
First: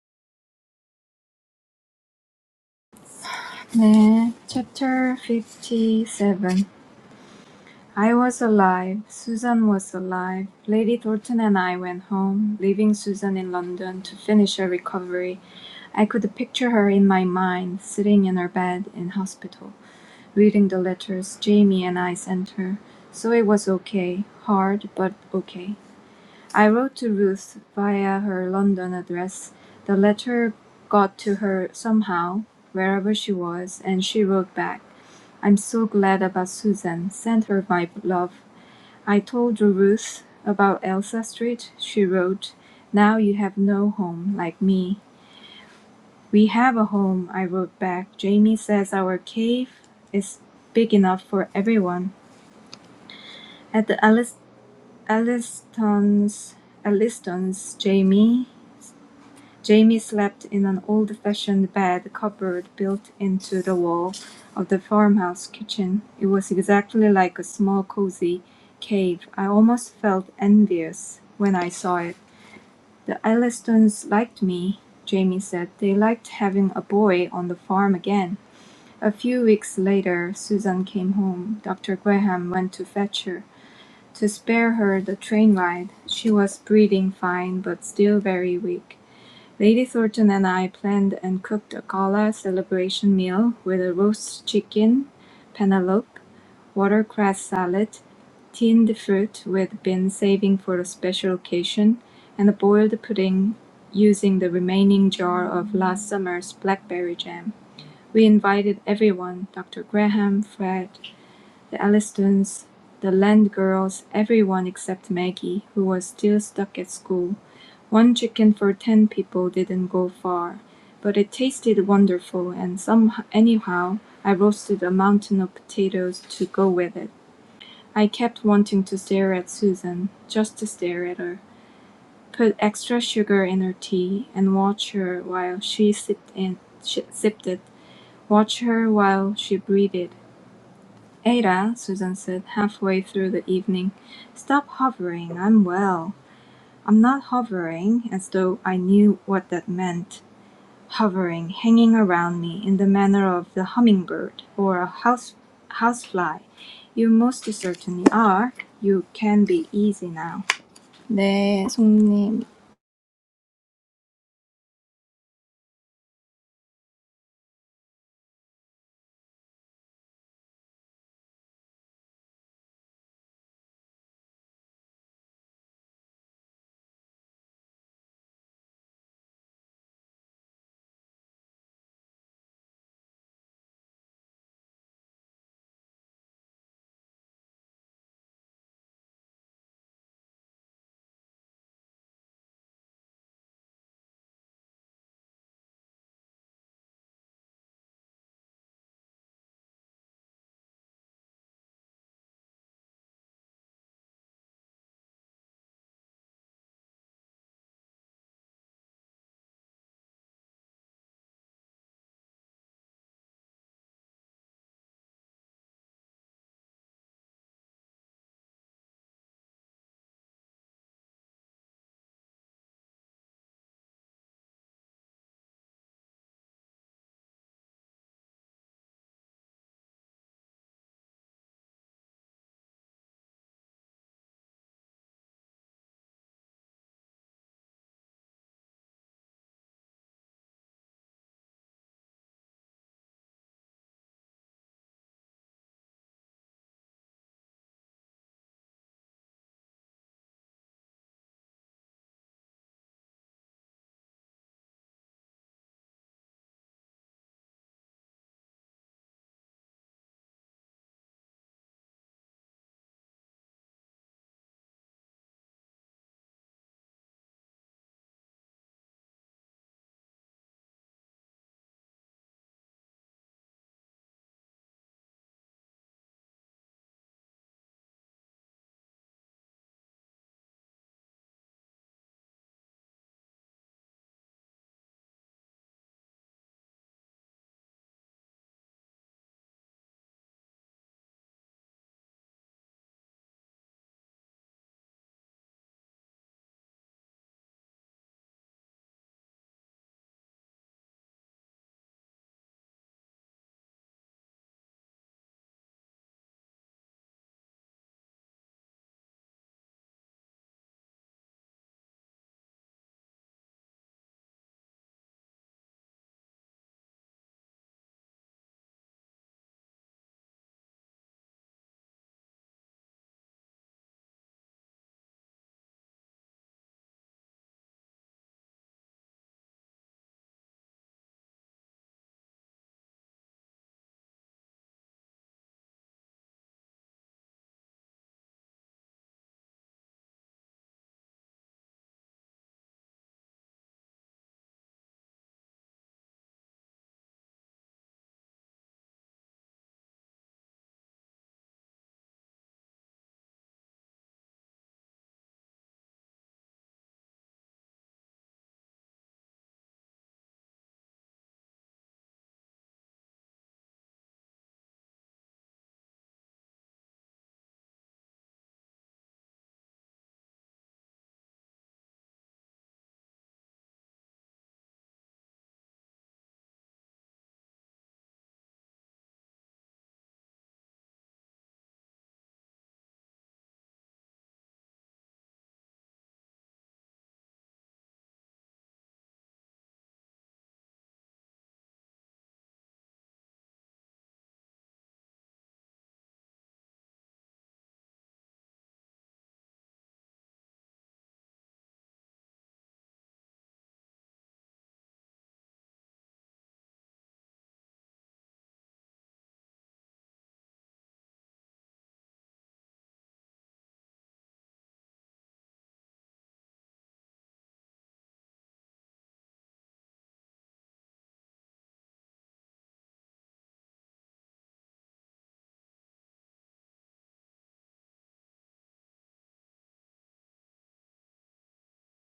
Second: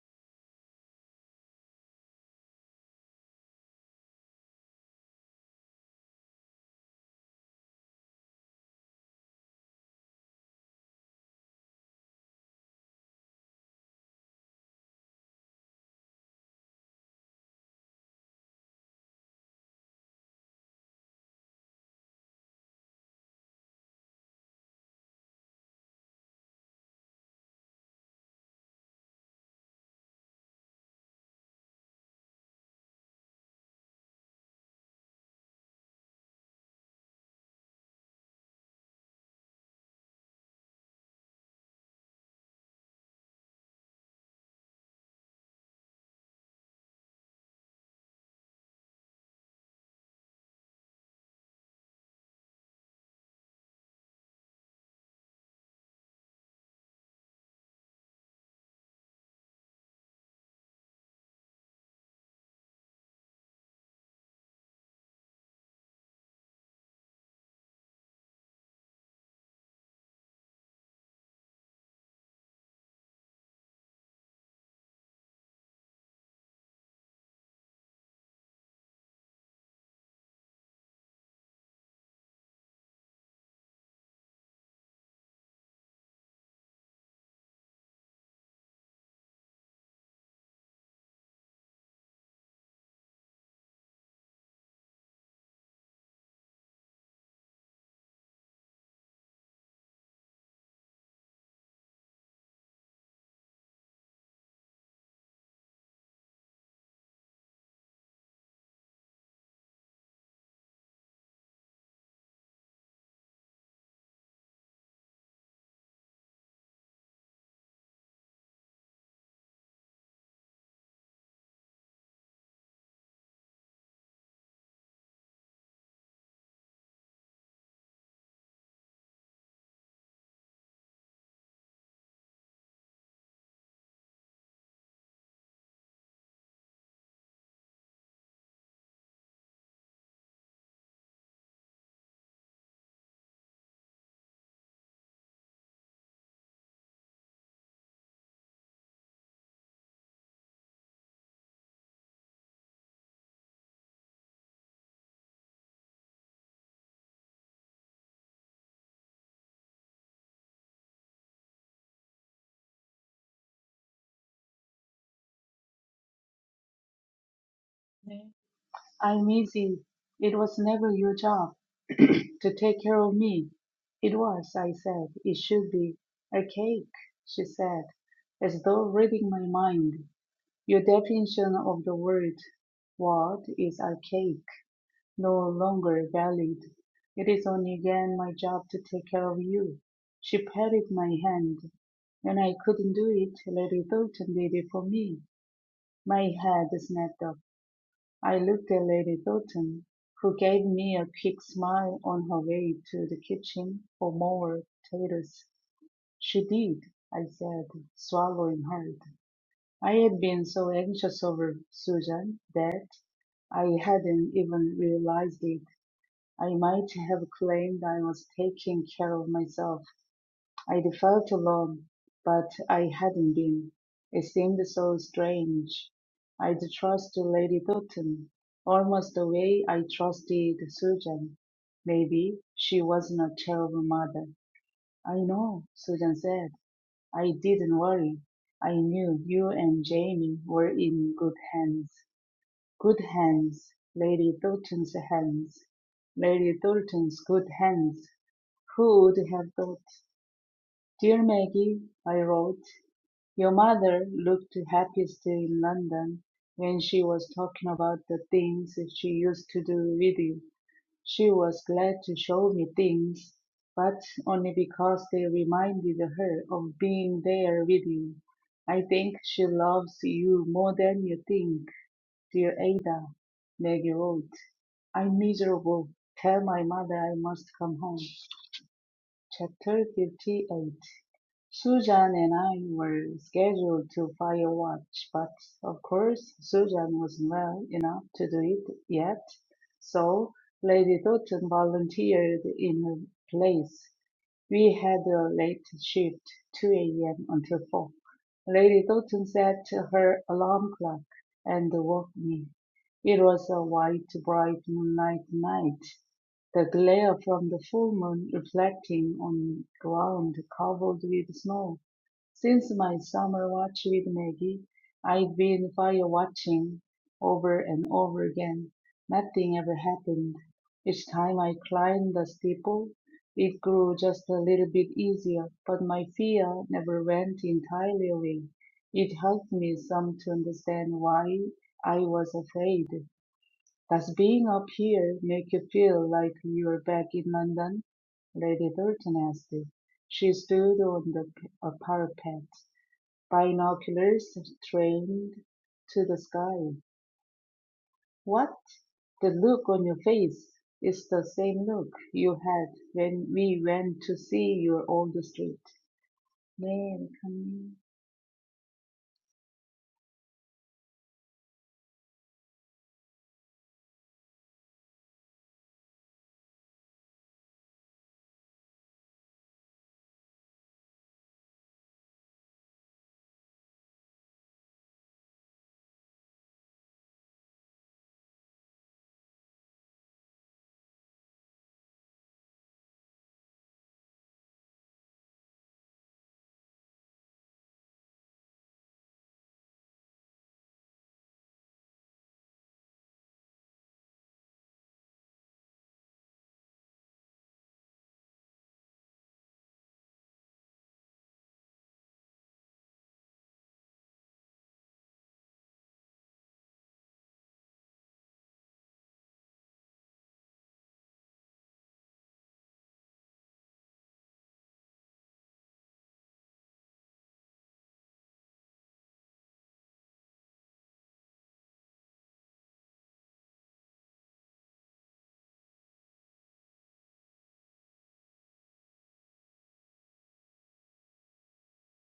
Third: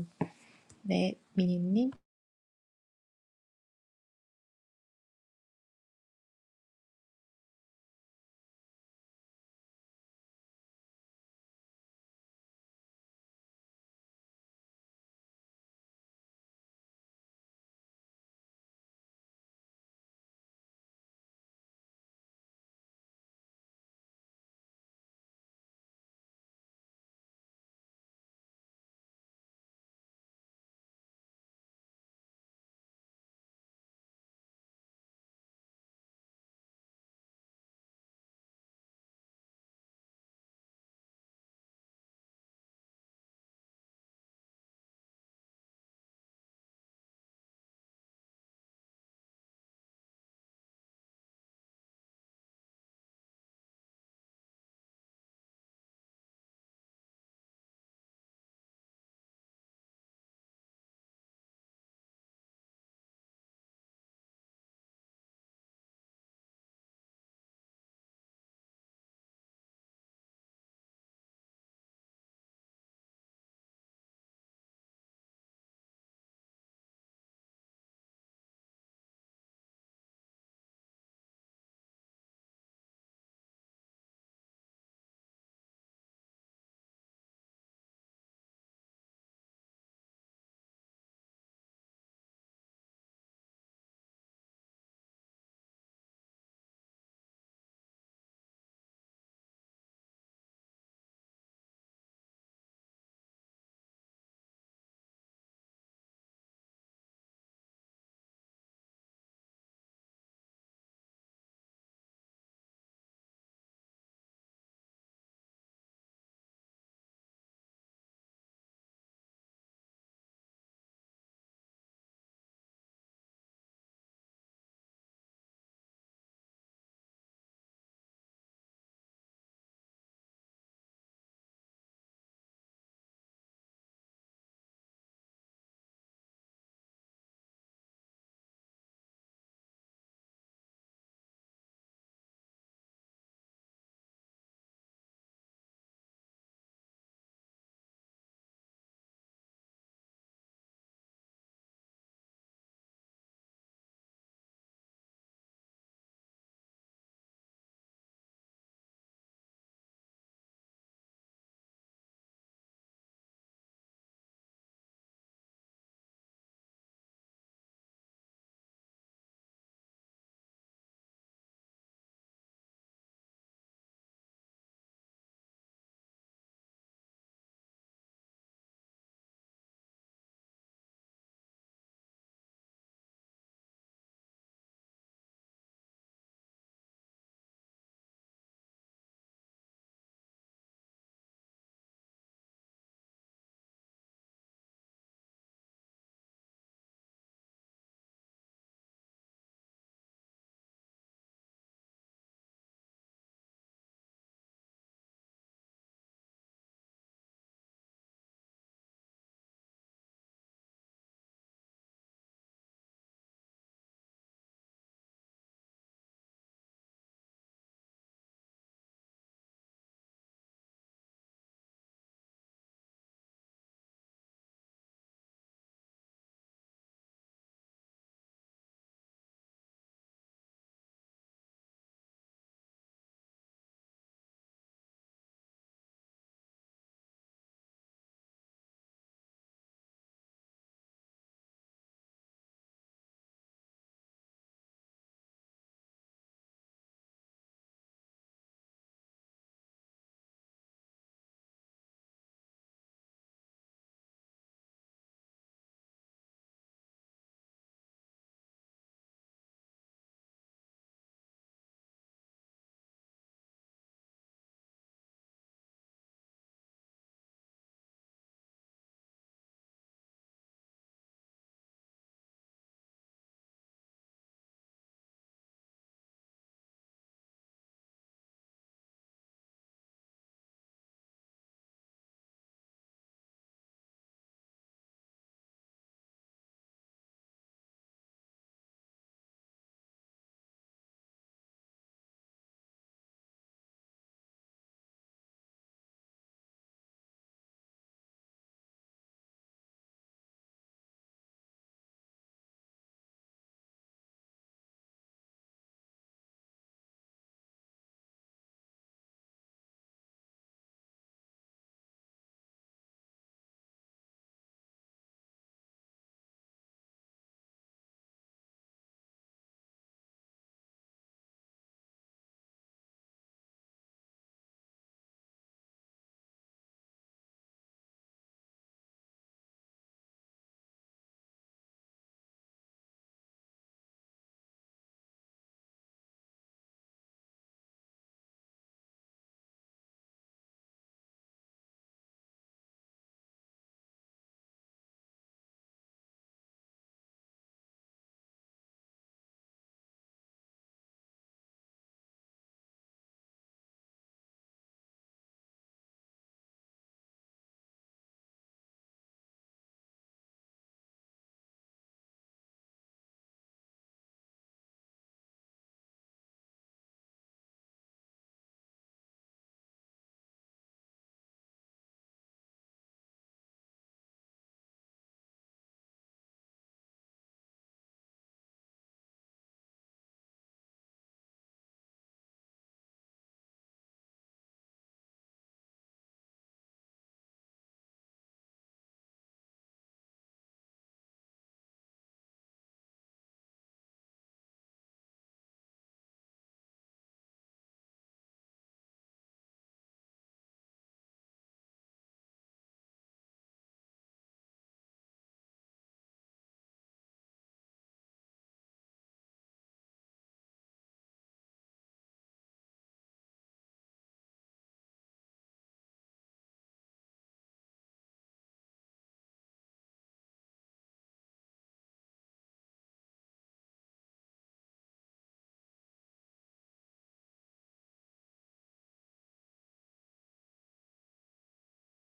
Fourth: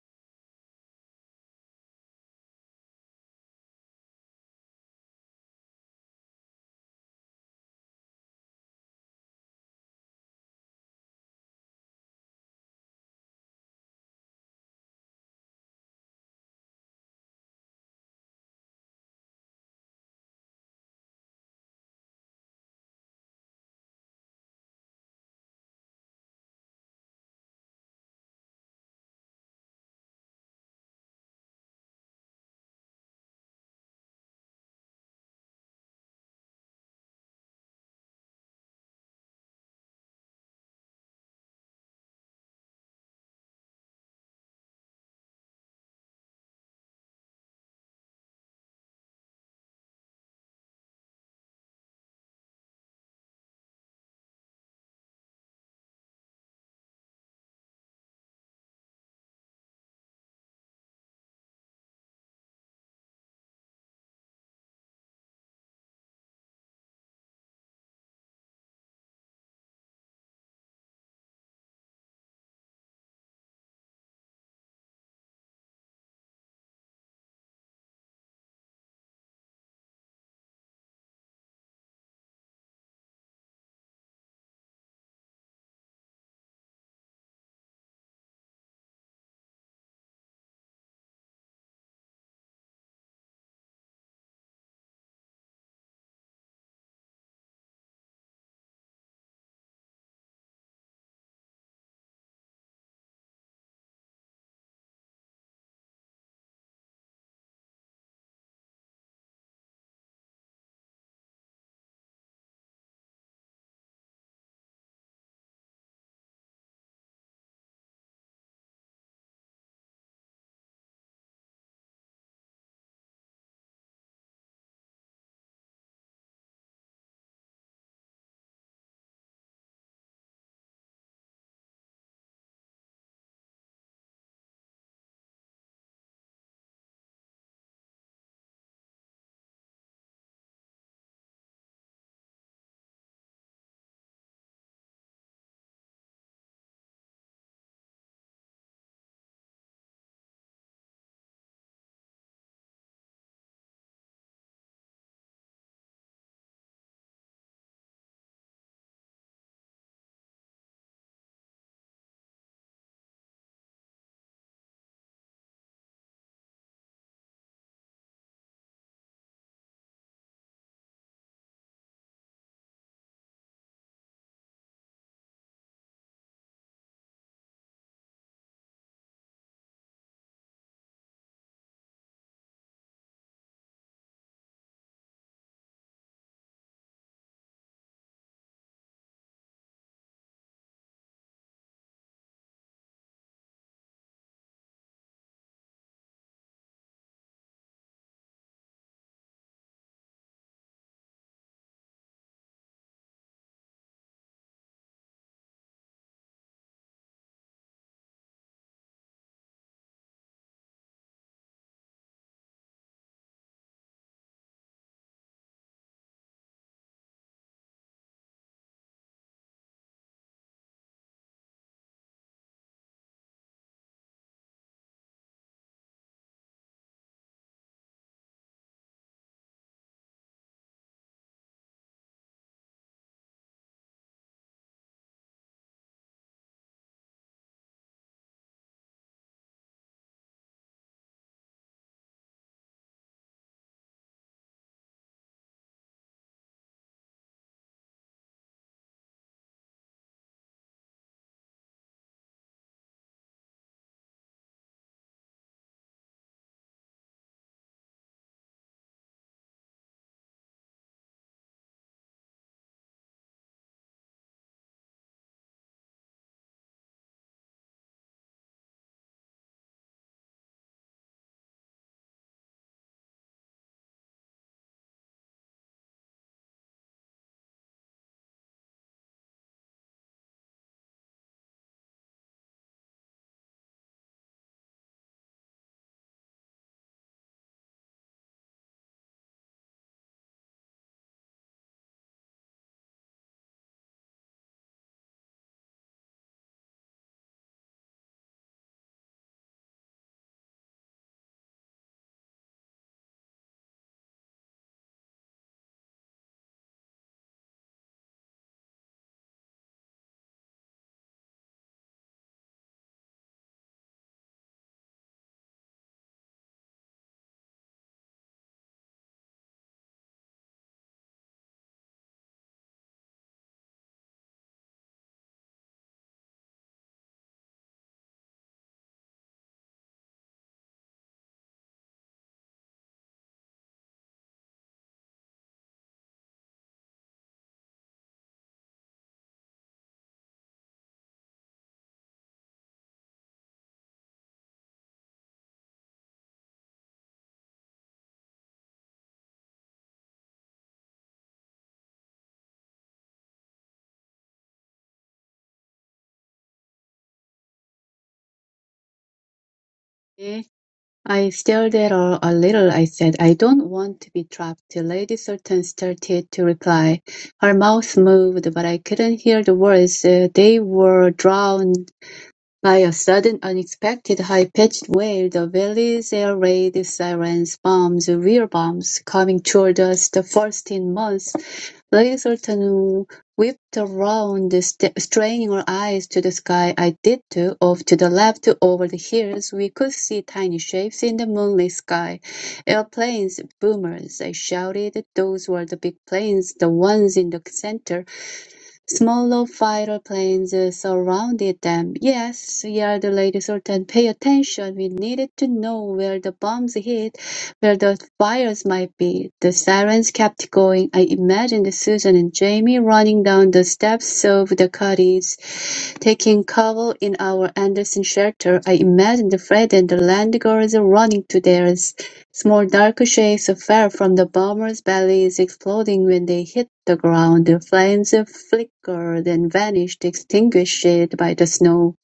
Speaker 1: 네, 미니님.
Speaker 2: 네, chapter 57. I was alive, Susan was alive. Lady Thornton and I went home, leaving Susan in London to finish her recovery. I could picture her in my mind, sitting in her bed in hospital, reading the letters Jamie and I sent her. So it was okay, hard, but okay. I wrote to Ruth via her London address. The letter got to her somehow, wherever she was, and she wrote back. I'm so glad about Susan. Send her my love. I told Ruth about Elsa Street. She wrote, Now you have no home like me. We have a home, I wrote back. Jamie says our cave is big enough for everyone. At the Ellis- Elliston's, Elliston's, Jamie Jamie slept in an old-fashioned bed cupboard built into the wall of the farmhouse kitchen. It was exactly like a small cozy cave. I almost felt envious when I saw it. "The Ellistons liked me," Jamie said. "They liked having a boy on the farm again." A few weeks later Susan came home. Dr. Graham went to fetch her. To spare her the train ride, she was breathing fine but still very weak. Lady Thornton and I planned and cooked a gala celebration meal with a roast chicken, penelope, watercress salad, tinned fruit we'd been saving for a special occasion, and a boiled pudding using the remaining jar of last summer's blackberry jam. We invited everyone Dr. Graham, Fred, the Allistons, the Land girls, everyone except Maggie, who was still stuck at school. One chicken for ten people didn't go far, but it tasted wonderful and some, anyhow I roasted a mountain of potatoes to go with it. I kept wanting to stare at Susan, just to stare at her, put extra sugar in her tea and watch her while she sipped and sh sipped it, watch her while she breathed. "Ada," Susan said halfway through the evening, "stop hovering. I'm well." I'm not hovering, as though I knew what that meant. hovering, hanging around me in the manner of the hummingbird or a house housefly. You most certainly are. You can be easy now. 네, 송님.
Speaker 3: 네. I'm easy. It was never your job. to take care of me. It was, I said. It should be. A cake, she said, as though reading my mind. Your definition of the word what is archaic, no longer valid. It is only again my job to take care of you. She patted my hand. When I couldn't do it, Lady Thornton did it for me. My head snapped up. I looked at Lady Doughton, who gave me a quick smile on her way to the kitchen for more potatoes. She did, I said, swallowing hard. I had been so anxious over Susan that I hadn't even realized it. I might have claimed I was taking care of myself. I felt to Lord, but I hadn't been. It seemed so strange. I'd trust Lady Doughton almost the way I trusted Susan. Maybe she wasn't a terrible mother. I know, Susan said. I didn't worry. I knew you and Jamie were in good hands. Good hands. Lady Doughton's hands. Lady Doughton's good hands. Who would have thought? "Dear Maggie," I wrote, "your mother looked the happiest in London when she was talking about the things she used to do with you. She was glad to show me things, but only because they reminded her of being there with you. I think she loves you more than you think, dear Ada." Maggie wrote, "I'm miserable. Tell my mother I must come home." CHAPTER 58 Susan and I were scheduled to Firewatch, but of course Susan wasn't well enough to do it yet, so Lady Doughton volunteered in her place. We had a late shift, 2 a.m. until 4. Lady Doughton set her alarm clock and woke me. It was a white, bright moonlight night, the glare from the full moon reflecting on ground covered with snow. Since my summer watch with Maggie, I've been fire watching over and over again. Nothing ever happened. Each time I climbed the steeple, it grew just a little bit easier, but my fear never went entirely away. It helped me some to understand why I was afraid. Does being up here make you feel like you're back in London? Lady Thornton asked. She stood on the p- a parapet Binoculars trained to the sky. What? The look on your face is the same look you had when we went to see your old street. 네, 이렇게님.
Speaker 4: Eh? I stared at her a little. I said, I don't want to be trapped. Lady Sultan started to reply. Her mouth moved, but I couldn't hear the words. Uh, They were drowned By a sudden, unexpected, high-pitched wail, the valley's air raid sirens bombs were bombs coming toward us the first in months. Lady Sultan whipped around, st- straining her eyes to the sky. I did too. Off to the left, over the hills, we could see tiny shapes in the moonlit sky. Airplanes, boomers, I shouted. Those were the big planes, the ones in the center. Smaller fighter planes uh, surrounded them. Yes, yelled Lady Sultan, pay attention. We needed to know where the bombs hit, where the fires might be. The sirens kept going. I imagined Susan and Jamie running down the steps of the cottage, taking cover in our Anderson shelter. I imagined Fred and the land girls running to theirs. Small dark shapes fell from the bombers' bellies, exploding when they hit the ground. The Flames flickered and vanished, extinguished by the snow.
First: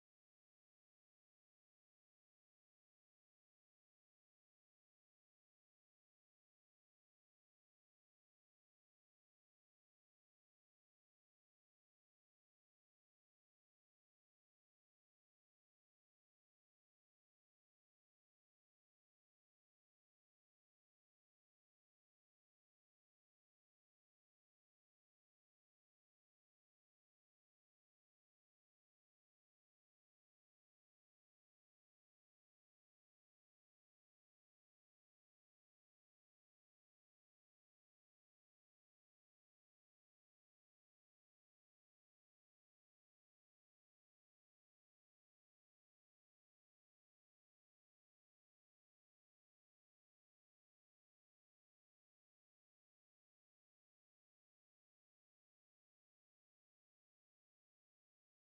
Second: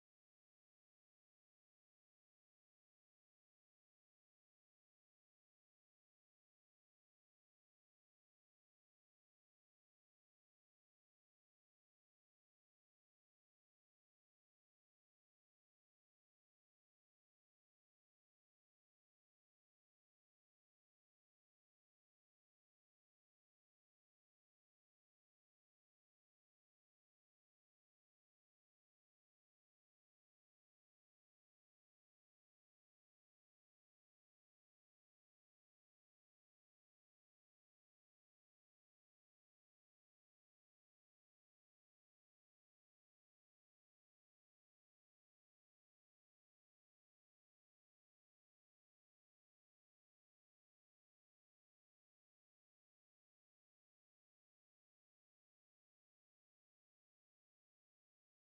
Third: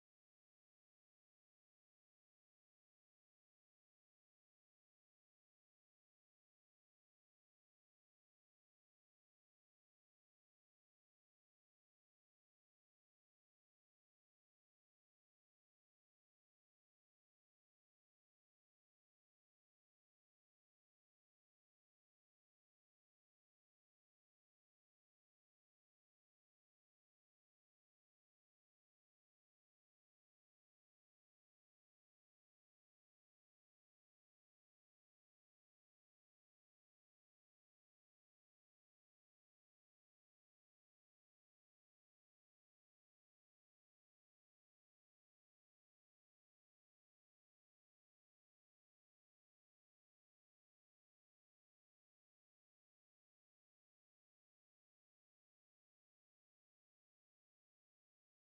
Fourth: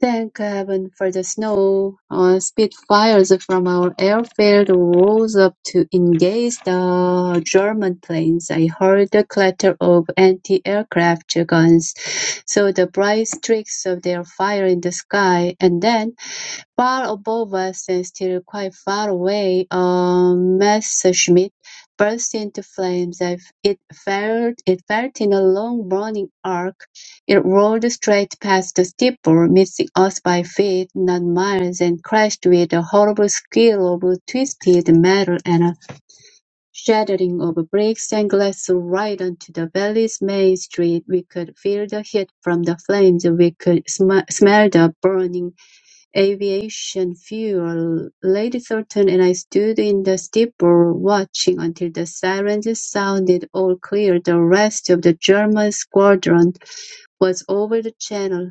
Speaker 4: Thank heaven for the snow. Uh, Spitfires from our airfield rose up to engage the German planes. I heard the clatter of anti-aircraft guns, saw the bright streaks of their fire in the sky, and then Far above us and still quite far away, uh, Messerschmitt burst into flames. I f- It felt, it felt in a long burning arc. It rolled straight past the steeple, missing us by feet, not miles, and crashed with a horrible squeal of twisted metal and a shattering of bricks and glass right onto the valley's main street. We could feel the heat from the flames. We could sm- smell the burning aviation fuel, Lady Thornton and I stood in the steeple watching until the sirens sounded all clear. The rest of the German squadron was over the channel.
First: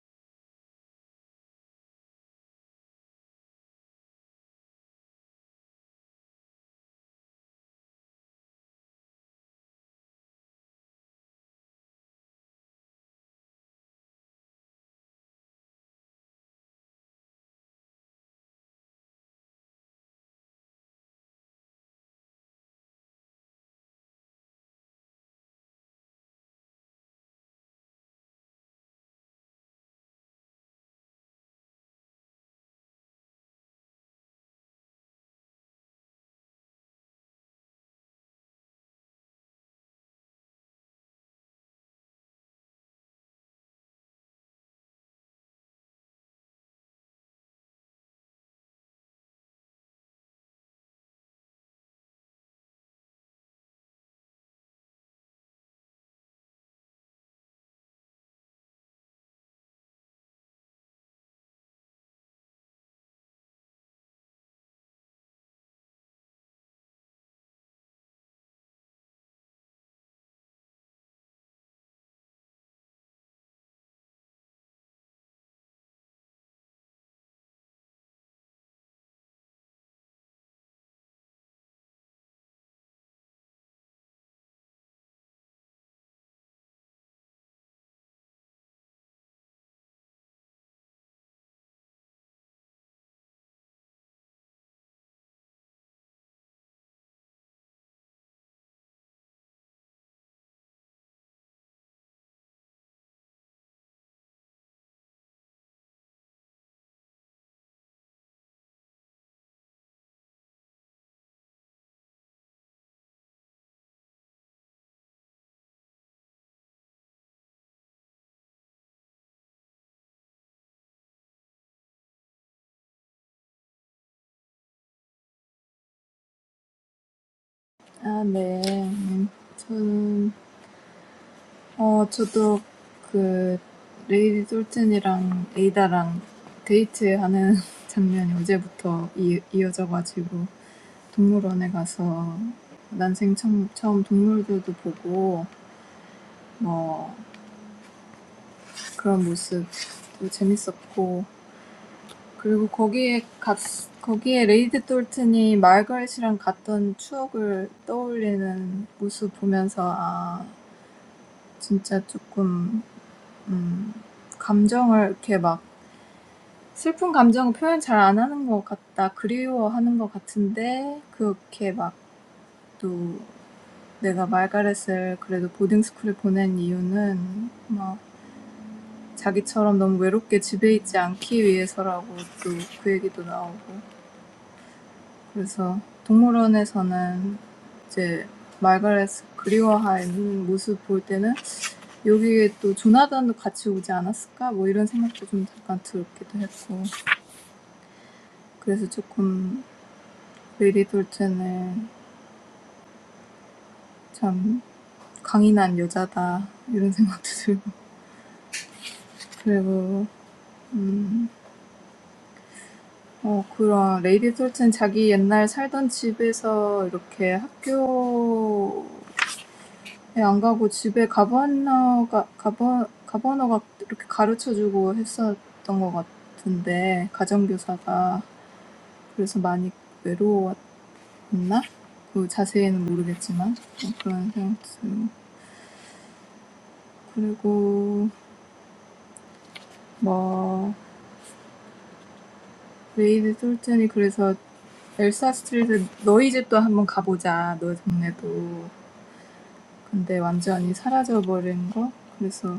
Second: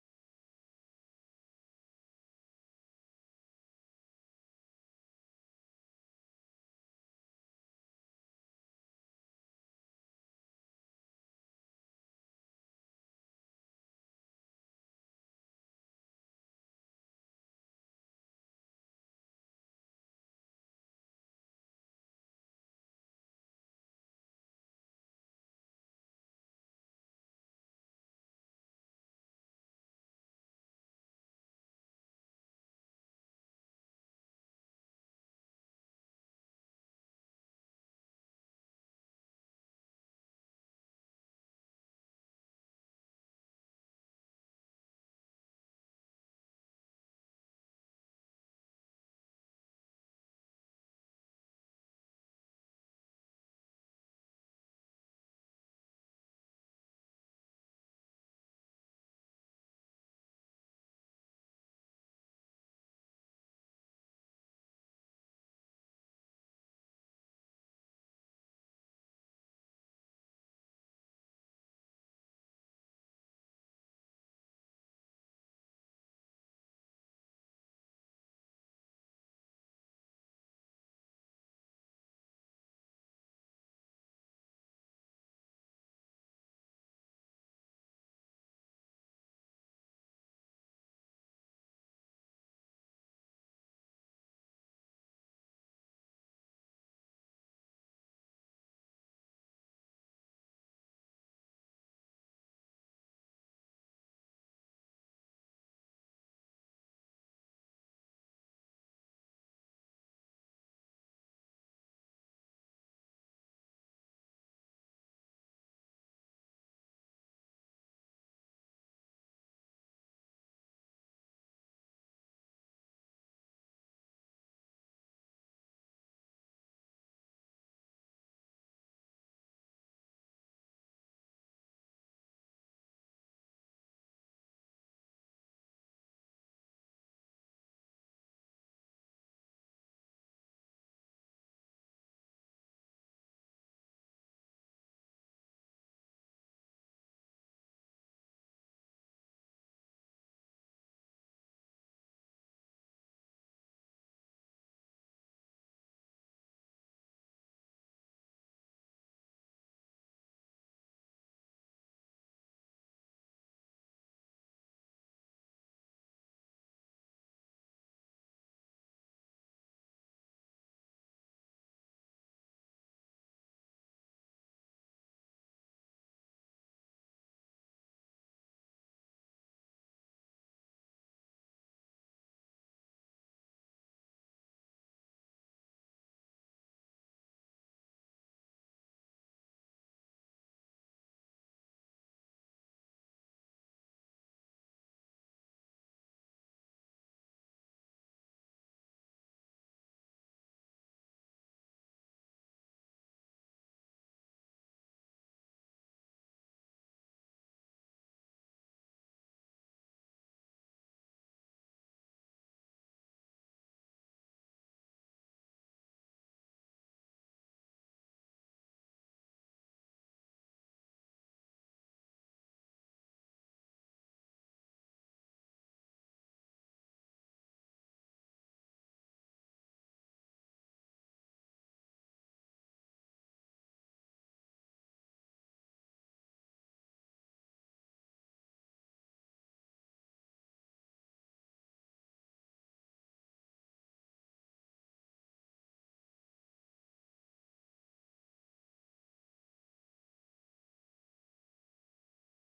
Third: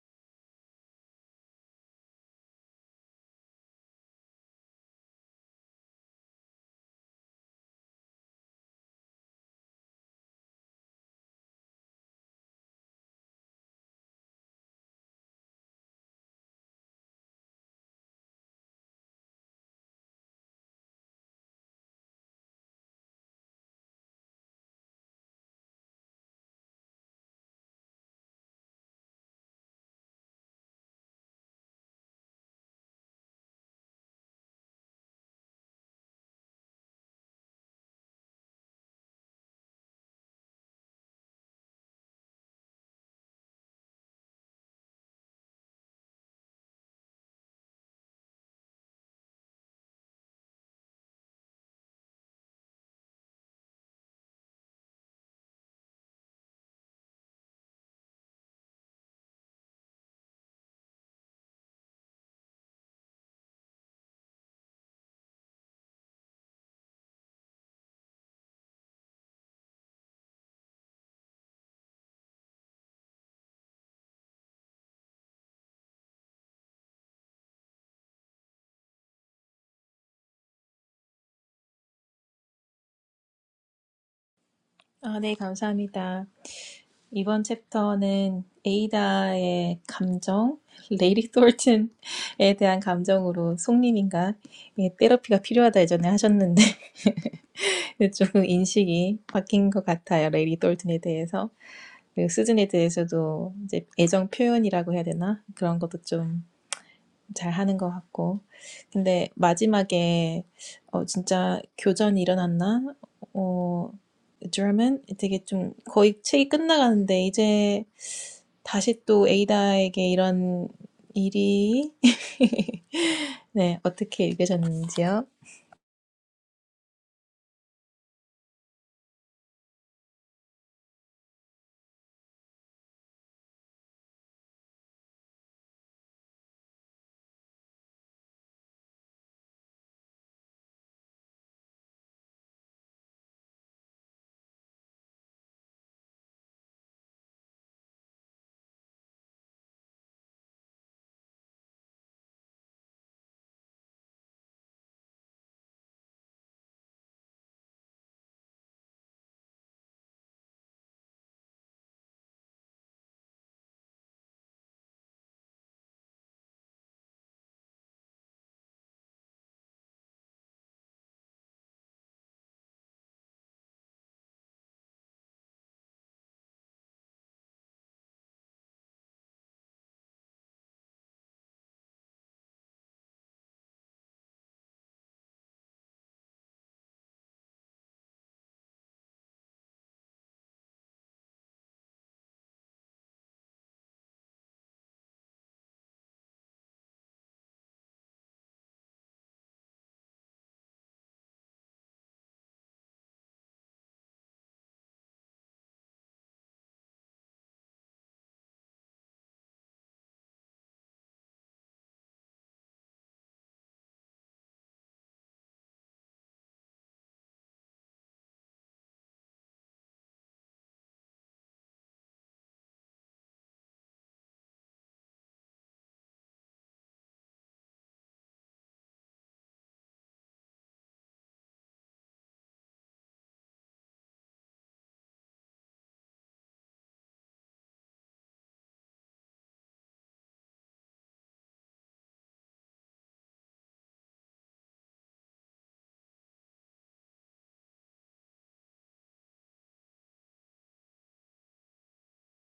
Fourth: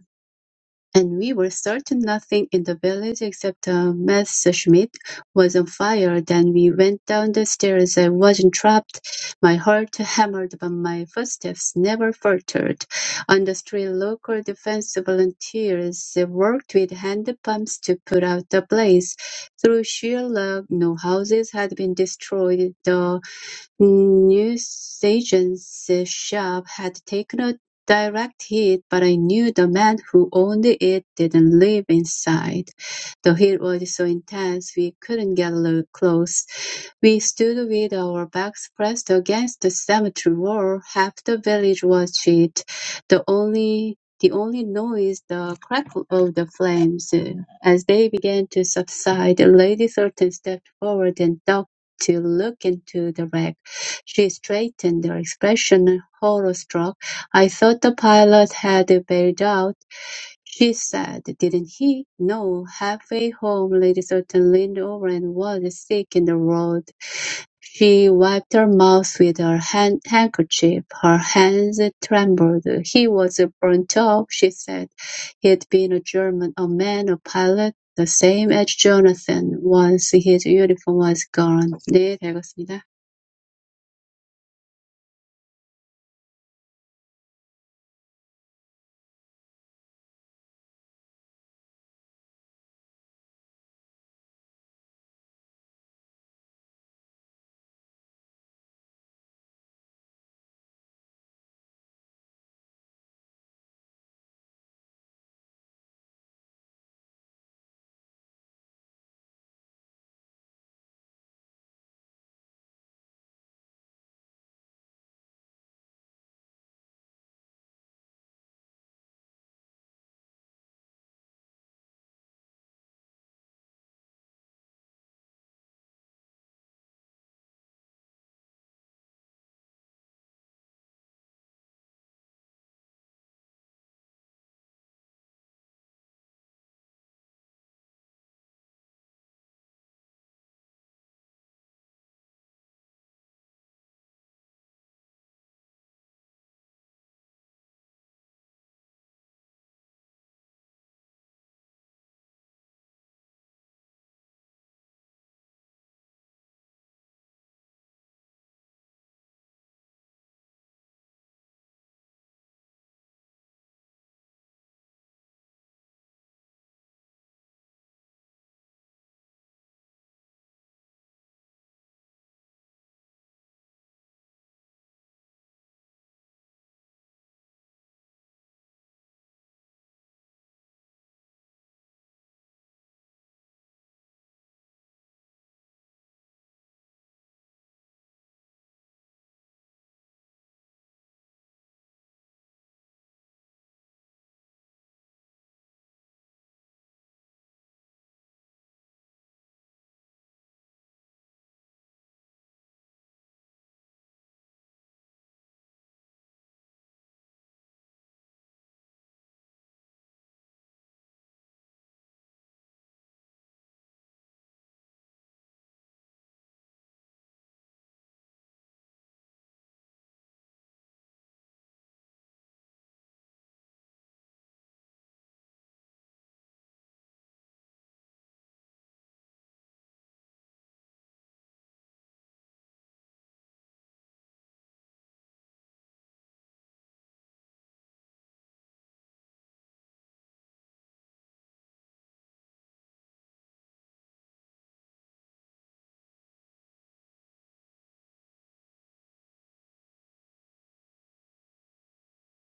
Speaker 4: And we were certain nothing in the village except a Messerschmitt was on fire. Then we went down the stairs. I wasn't trapped. My heart hammered, but my footsteps never faltered. On the street, local defense volunteers worked with hand pumps to put out the blaze. Through sheer luck, no houses had been destroyed. The Newsagen's shop had taken a direct hit, but I knew the man who owned it didn't live inside. The heat was so intense we couldn't get lo- close. We stood with our backs pressed against the cemetery wall. Half the village was it. The only the only noise the crackle of the flames. As they began to subside, Lady Thornton stepped forward and ducked to look into the wreck. She straightened her expression, horror-struck. "I thought the pilot had bailed out," she said. "Didn't he?" "No." Halfway home, Lady Sutton leaned over and was sick in the road. She wiped her mouth with her hand- handkerchief. Her hands trembled. "He was burnt up," she said. He'd been a German, a man, a pilot, the same as Jonathan. Once his uniform was gone. 네, 잘 읽었습니다.
Speaker 1: 아, 네, 감사합니다. 이번 챕터는 에이다의 감정, 레이리 톨튼에 대한 감정으로 송님인가 예, 테라피가 필요하다 예전에 하셨는데 조금 인식이 바뀐 것 같아요. 레이리 톨튼에 대해서. 그리고 수준에 대해서도 이제 애정 표현이라고 해야 되나? 그런 것도 좀 잘 하는 것 같고. 근데 마지막에 어 진짜 교전이 일어났나? 어 German 되게 좀 거의 책이 끝나가는데 이제 다시 또 에이다에게 이런 일이 네, 어떻게 읽으셨는지요?
Speaker 2: 아, 네. 음, 저는, 어, 저도 그, 레이디 솔튼이랑 에이다랑 데이트하는 장면이 어제부터 이, 이어져가지고, 동물원에 가서 난생 처음, 처음 동물들도 보고, 뭐, 그런 모습 재밌었고 그리고 거기에 갔 거기에 레이드 톨튼이 말가렛이랑 갔던 추억을 떠올리는 모습 보면서 아 진짜 조금 음 감정을 이렇게 막 슬픈 감정을 표현 잘안 하는 것 같다 그리워하는 것 같은데 그렇게 막또 내가 말가렛을 그래도 보딩 스쿨에 보낸 이유는 막 자기처럼 너무 외롭게 집에 있지 않기 위해서라고 또 그 얘기도 나오고 그래서 동물원에서는 이제 말가렛 그리워하는 모습 볼 때는 여기에 또 조나단도 같이 오지 않았을까 뭐 이런 생각도 좀 잠깐 들었기도 했고 그래서 조금 메리 돌체는 참 강인한 여자다 이런 생각도 들고 그리고 어 그런 레이디 솔트는 자기 옛날 살던 집에서 이렇게 학교에 안 가고 집에 가버너가 가버 가버너가 이렇게 가르쳐 주고 했었던 것 같은데 가정교사가 그래서 많이 외로웠나? 그 자세히는 모르겠지만 뭐 그런 생각 들고 그리고 뭐 레이디 솔튼이 그래서 엘사 스트리트 너희 집도 한번 가보자 너희 동네도 근데 완전히 사라져버린 거? 그래서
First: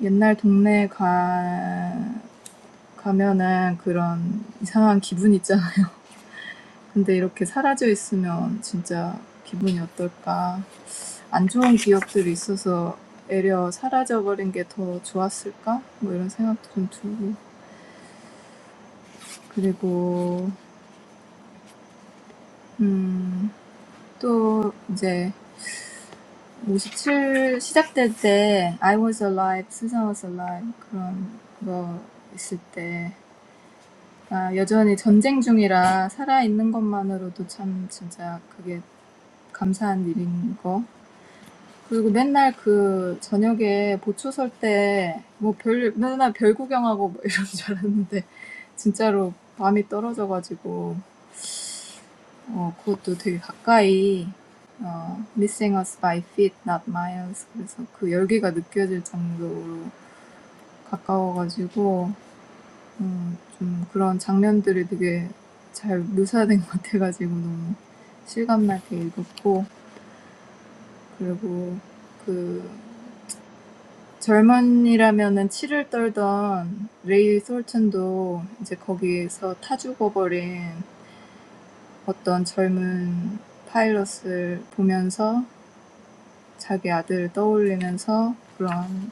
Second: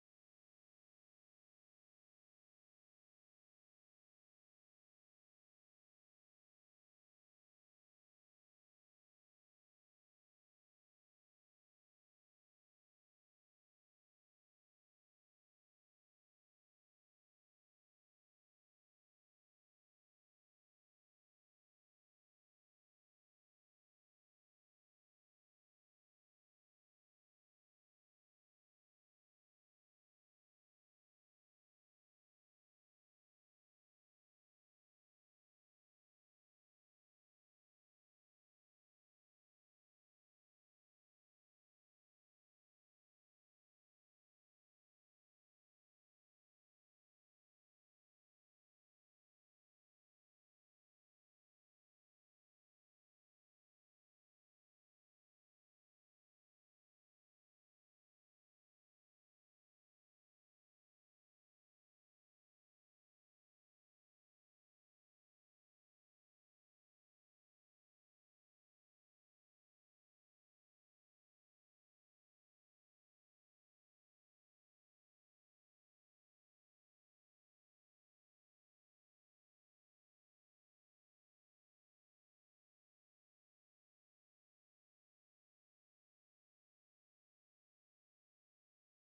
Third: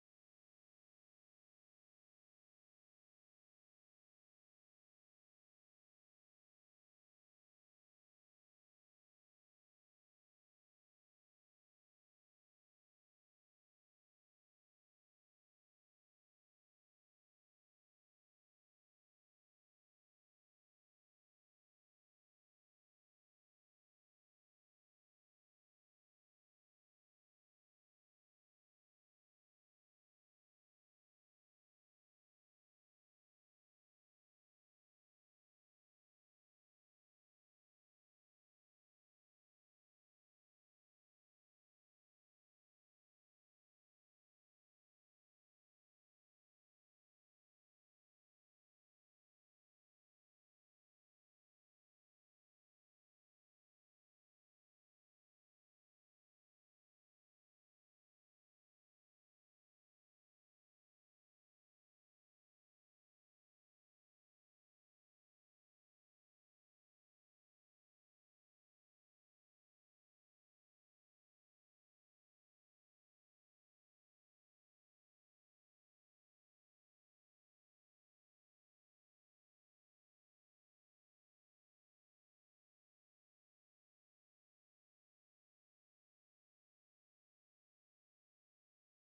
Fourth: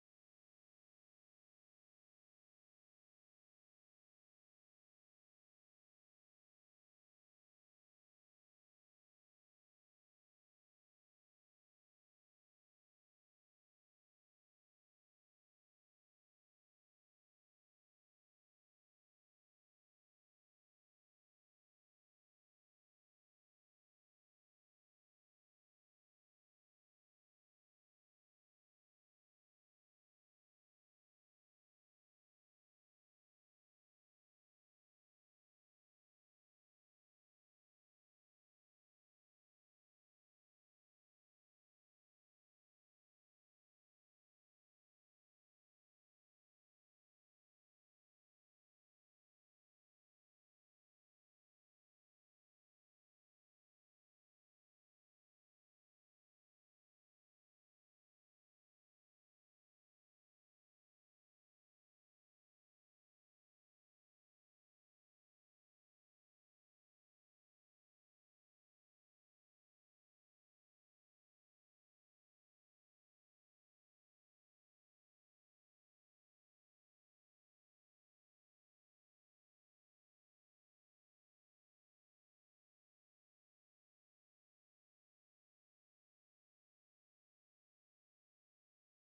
Speaker 2: 옛날 동네 가, 가면은 그런 이상한 기분 있잖아요. 근데 이렇게 사라져 있으면 진짜 기분이 어떨까? 안 좋은 기억들이 있어서 애려 사라져버린 게 더 좋았을까? 뭐 이런 생각도 좀 들고. 그리고, 음, 또 이제 57 시작될 때 I was alive, Susan was alive 그런 거 있을 때 아, 여전히 전쟁 중이라 살아있는 것만으로도 참 진짜 그게 감사한 일인 거. 그리고 맨날 그 저녁에 보초 설 때 뭐 별, 맨날 별 구경하고 뭐 이런 줄 알았는데 진짜로 밤이 떨어져가지고 어, 그것도 되게 가까이 어, missing us by feet, not miles. 그래서 그 열기가 느껴질 정도로 가까워가지고 어좀 그런 장면들이 되게 잘 묘사된 것 같아가지고 너무 실감나게 읽었고 그리고 그 젊은이라면은 치를 떨던 레이 솔튼도 이제 거기에서 타 죽어버린 어떤 젊은 파일럿을 보면서 자기 아들을 떠올리면서 그런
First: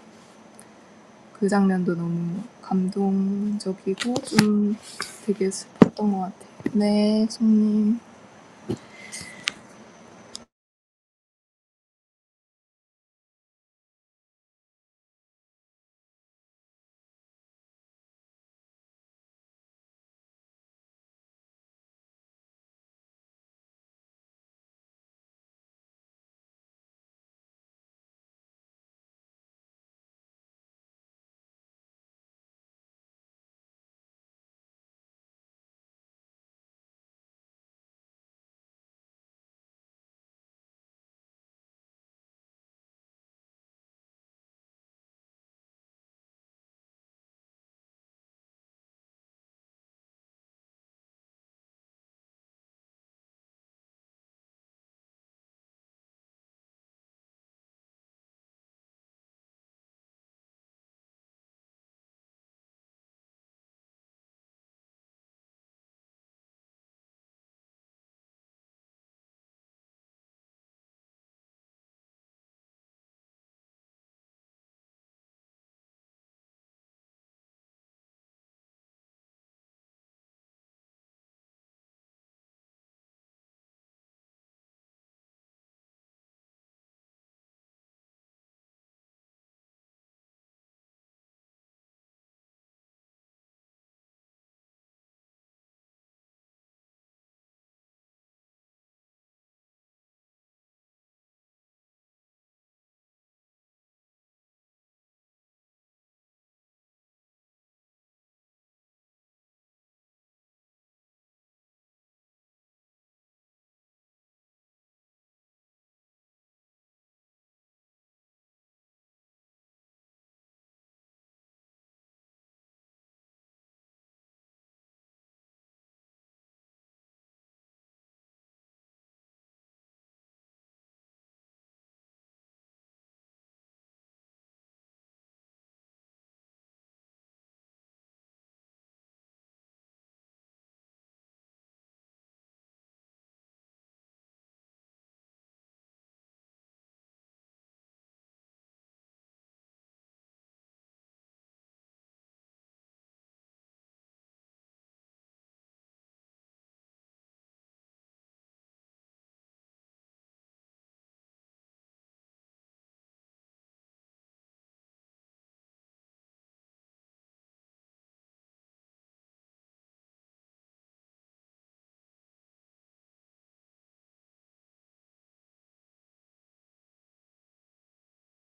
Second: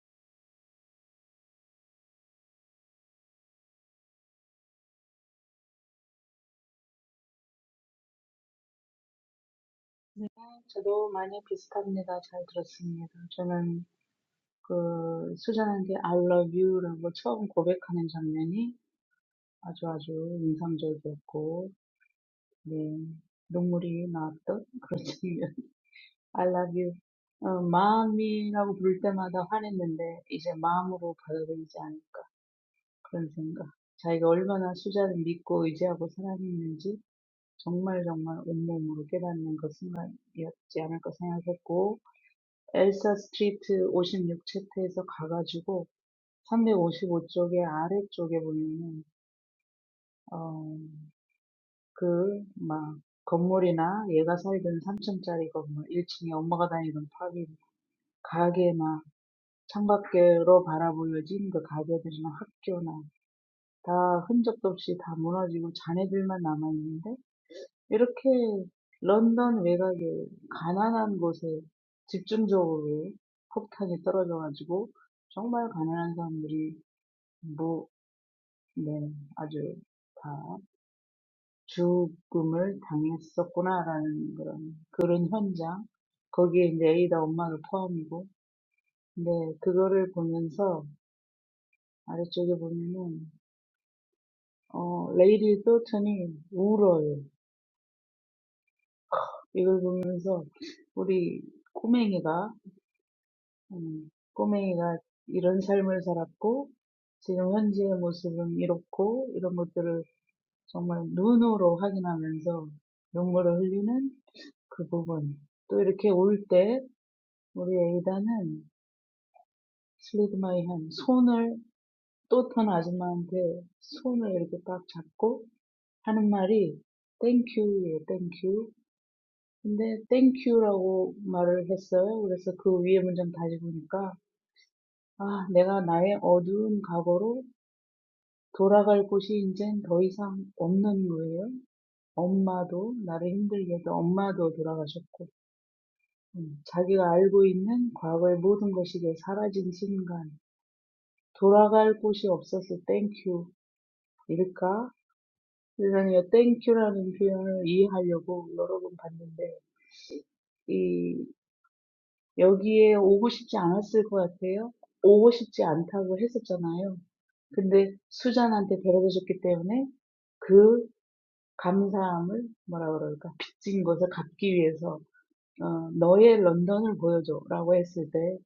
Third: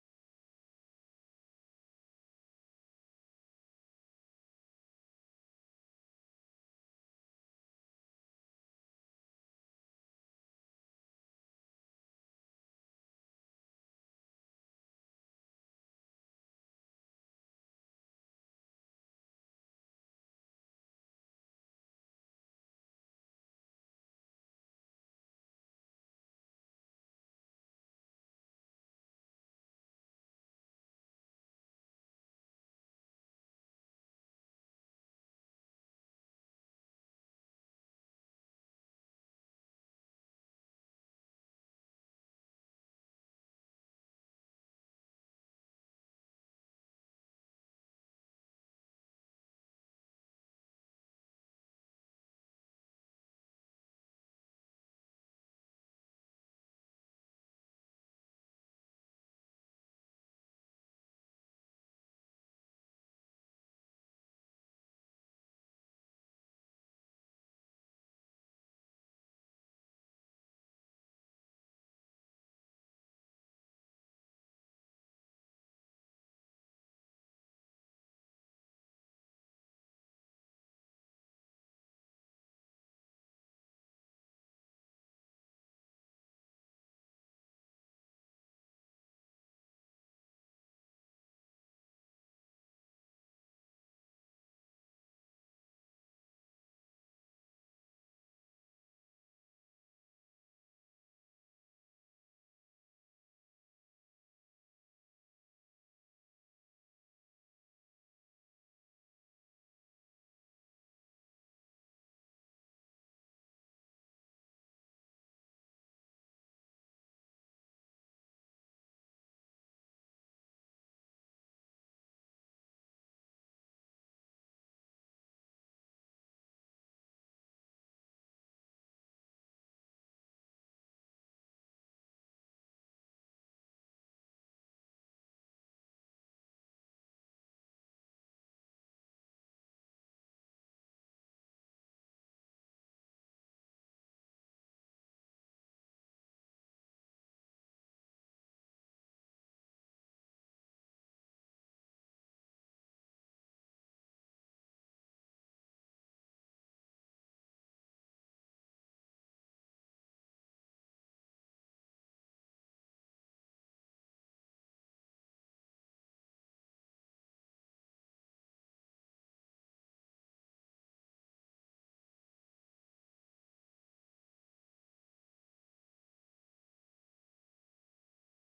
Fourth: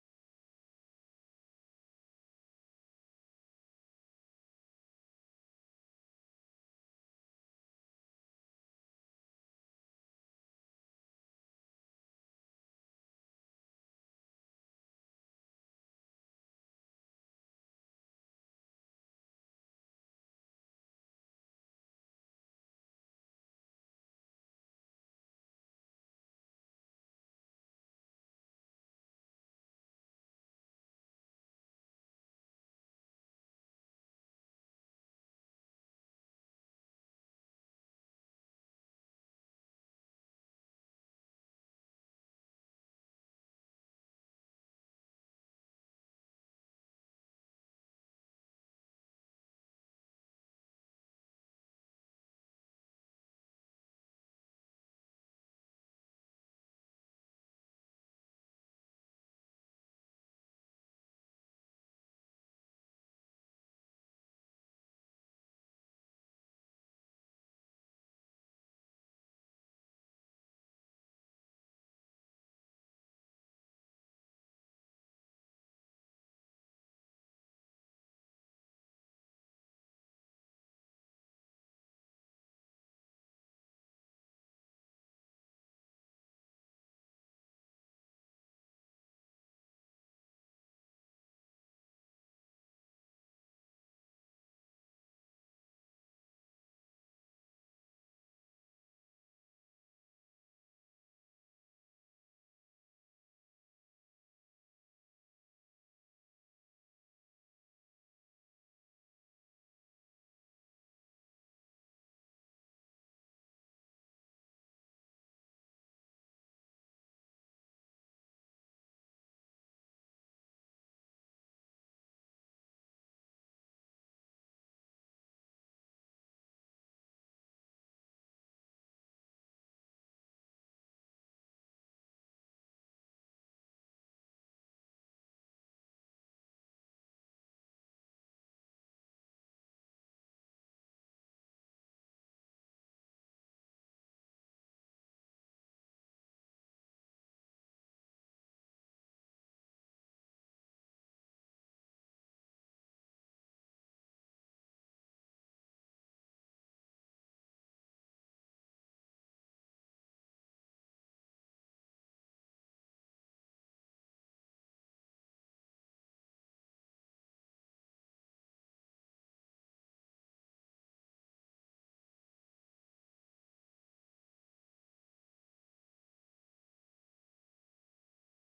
Speaker 2: 그 장면도 너무 감동적이고 좀 되게 슬펐던 것 같아요. 네, 송님.
Speaker 3: 저도 많이 비슷합니다. 잘 들었습니다. 저는 그 수잔한 게 I love you라고 처음 고백하는 장면이 아주 아주 인상적이었고, 네, 눈물이 나왔던 그런 장면. I love you. 어, 마음이라고 부를 때마다 화냈는데 이제 마음으로 받아들이지 않을까 그런 생각. 자기가 얼마나 수자를 믿고 의지하고 사랑했는지 정말 정말 온몸으로 깨닫는 그 순간이었지 않을까 생각했고 엘사 스트리트 56 챕터에서 가가지고 355쪽의 아래쪽에 보면은 어, 그, 막 건물이나 얘가 살던 3층짜리 건물, 1층에 엄마가 다니던 파비, 가게 창밖으로 바라보여진 그 가게들이나 학교나 다 흔적도 없이 다 무너지고 잔해들만 남아있는데 이렇게 런던 외곽의 가난한 곳에 집중적으로 폭탄이 떨어져가지고 정말 가난한 사람들이 뭐, 네, 아주 다 죽음을 당했었구나라는 그런 그런 현장 거기에 이제 에이다 엄마를 포함이고 네 그거를 보면서 아래쪽에 보면은 어, 레이디 솔튼이 울어요. 이걸 보면서 우리 꼬맹이가, 음, 꼬맹이가 이런 삶을 살았고, 지금 현재의 모습은 이렇고, 이런 것들을 정말 눈으로 확인하면서 눈물을 흘리는 그 부분. 또 이렇게 울 때, 우리 에이다는 슬리드 마이 한 손을 또 다른 아줌마한테 손을 이렇게 딱 잡고 하는 말이 땡큐예요, 땡큐. 근데 땡큐라고 말을 했어요. 그래서 그 위에 문장 다시 보니까 아, 내가 나의 어두운 과거로 돌아갈 곳이 이젠 더 이상 없는 거예요. 엄마도 나를 힘들게 해도 엄마도 돌아가셨고 음, 자기가 알고 있는 과거의 모든 것이 이제 사라진 순간 돌아갈 곳이 없어서 땡큐일까? 세상에 땡큐라는 표현을 이해하려고 여러 번 봤는데 이 여기에 오고 싶지 않았을 것 같아요. 오고 싶지 않다고 했었잖아요. 근데 수잔한테 데려다 줬기 때문에 그 감사함을 뭐라 그럴까? 빚진 것을 갚기 위해서 어, 너의 런던을 보여줘라고 했을 때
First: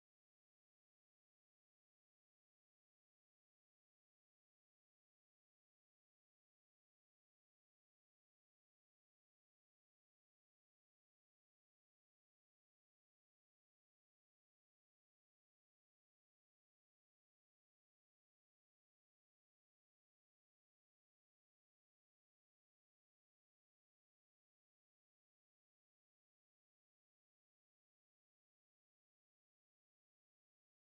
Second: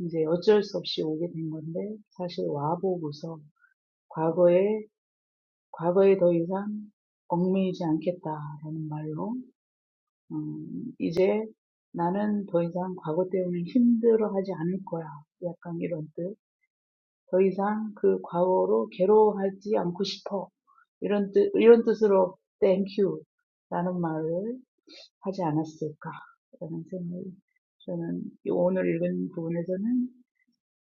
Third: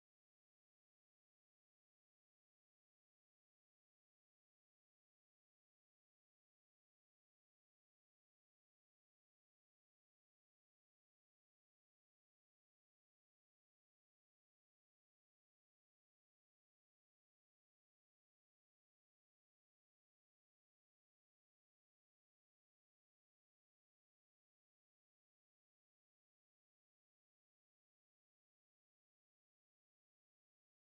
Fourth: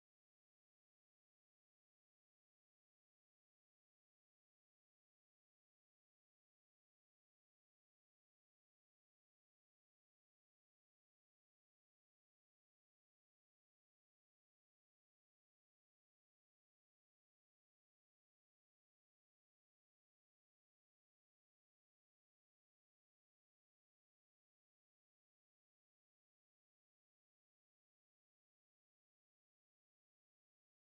Speaker 3: 이제 어쩔 수 없이 오게 된 건데 사실 와보고서 과거에 과거에 더 이상 얽매이지 않겠다라는 말로 음, 이제 나는 더 이상 과거 때문에 힘들어하지 않을 거야. 약간 이런 뜻. 더 이상 그 과거로 괴로워하지 않고 싶어. 이런 뜻, 이런 뜻으로 thank you 라는 말을 하지 않았을까. 라는 생각이 저는 이 오늘 읽은 부분에서는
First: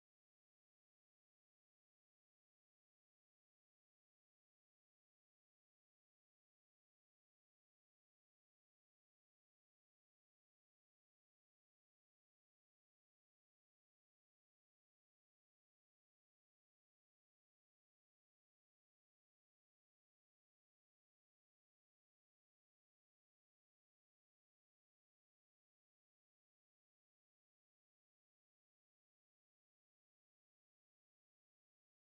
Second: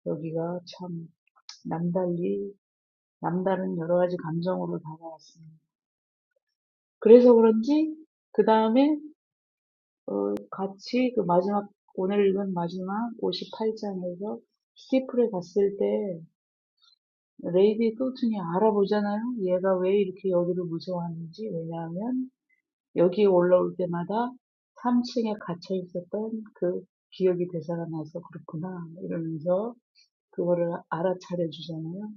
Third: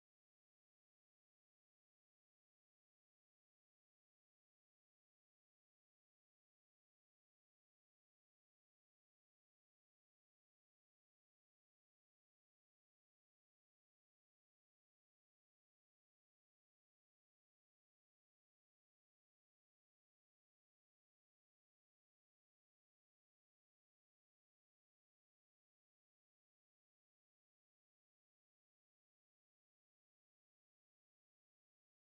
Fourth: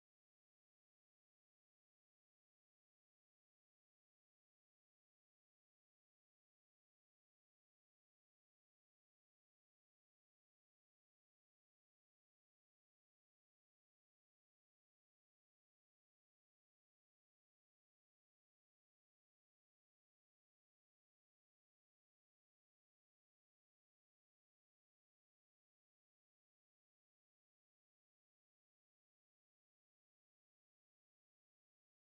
Speaker 3: 여기가 참 남달리, 남다른 여러 가지 감정으로 다가왔습니다. 그래서 그런지 그 다음에 같이 그 마지막 오늘 읽은 마지막 58장에서 스티플에 갔을 때 레이디 톨튼이 알아보잖아요. 얘가 왜 이렇게 여기를 무서워하는지. 왜냐하면 여기에 올라올 때마다 3층에 갇혀 있었던 그 기억이 되살아나서 그렇구나. 이러면서 그거를 알아차려 주잖아요.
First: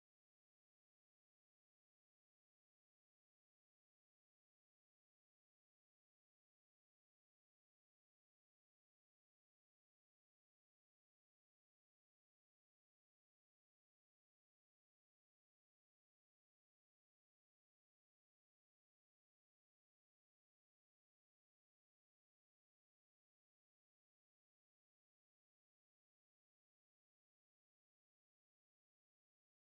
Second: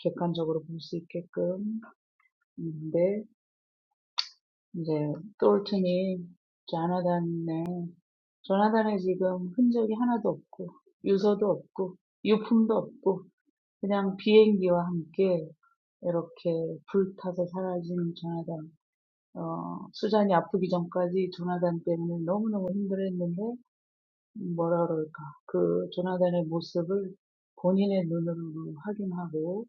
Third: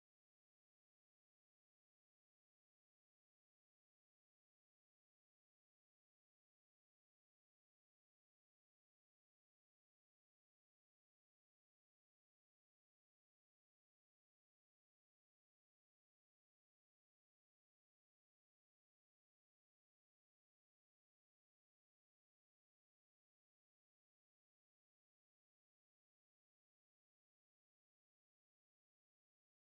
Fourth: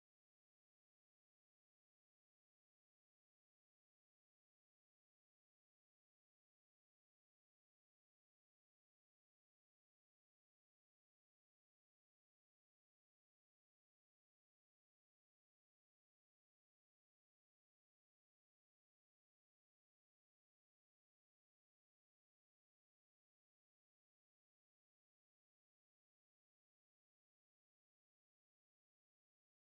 Speaker 3: 객관적으로 볼수 있게끔. 근데 이제 톨튼이 자나단의 조나단은 지금 흔적이 하나도 없고, 유서도 없고, 유품도 없고, 그냥 비행기와 함께 이렇게 불타서 사라진 조나단. 어, 수잔이 아프기 전까지 조나단 때문에 너무너무 힘들었는데, 뭐라 그럴까. 그 조나단의 모습을 본인의 눈으로 확인하고,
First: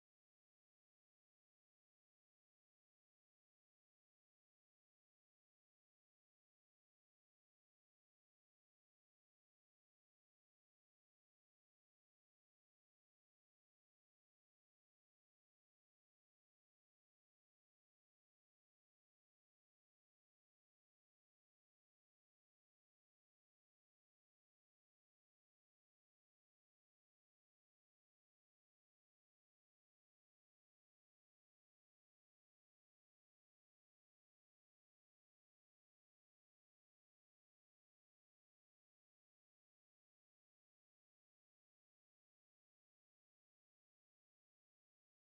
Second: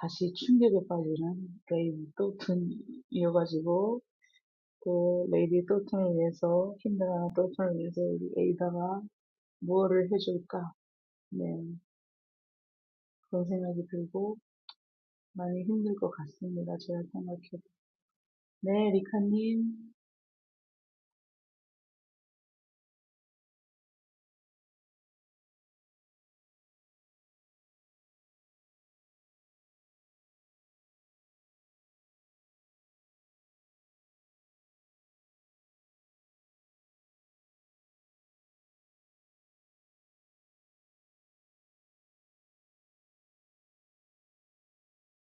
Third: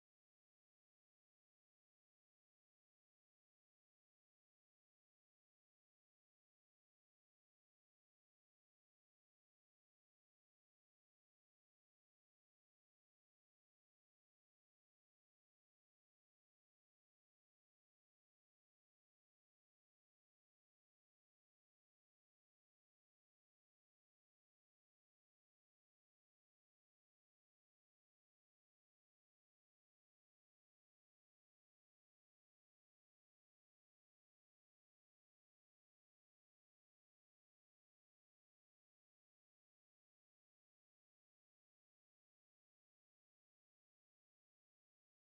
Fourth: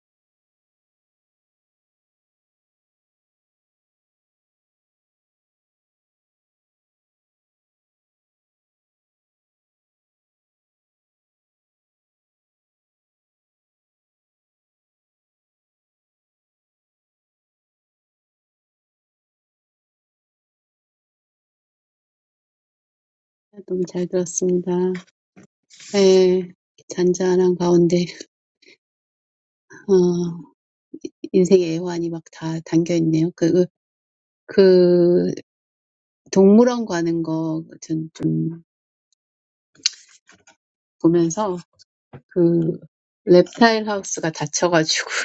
Speaker 3: 다시 충격에 빠지는 레이디 또튼 이어가지고, 또 레이디 또튼을 위해서, 힘들어하는 또튼을 위해서 우리 에이다가 무엇을 해줄까? 네, 그런 생각이 들고 많이 힘들 것 같습니다. 제가 생각해도. 네, 리카님.
Speaker 4: 너무 잘 들었습니다. 예, 잔잔한 가운데 어, 인생의 애환이 막다 담겨 있네요. 그, 그 동물원 가는 거 전 좀 보면서 그 reptile 하우스가 닫혀가지고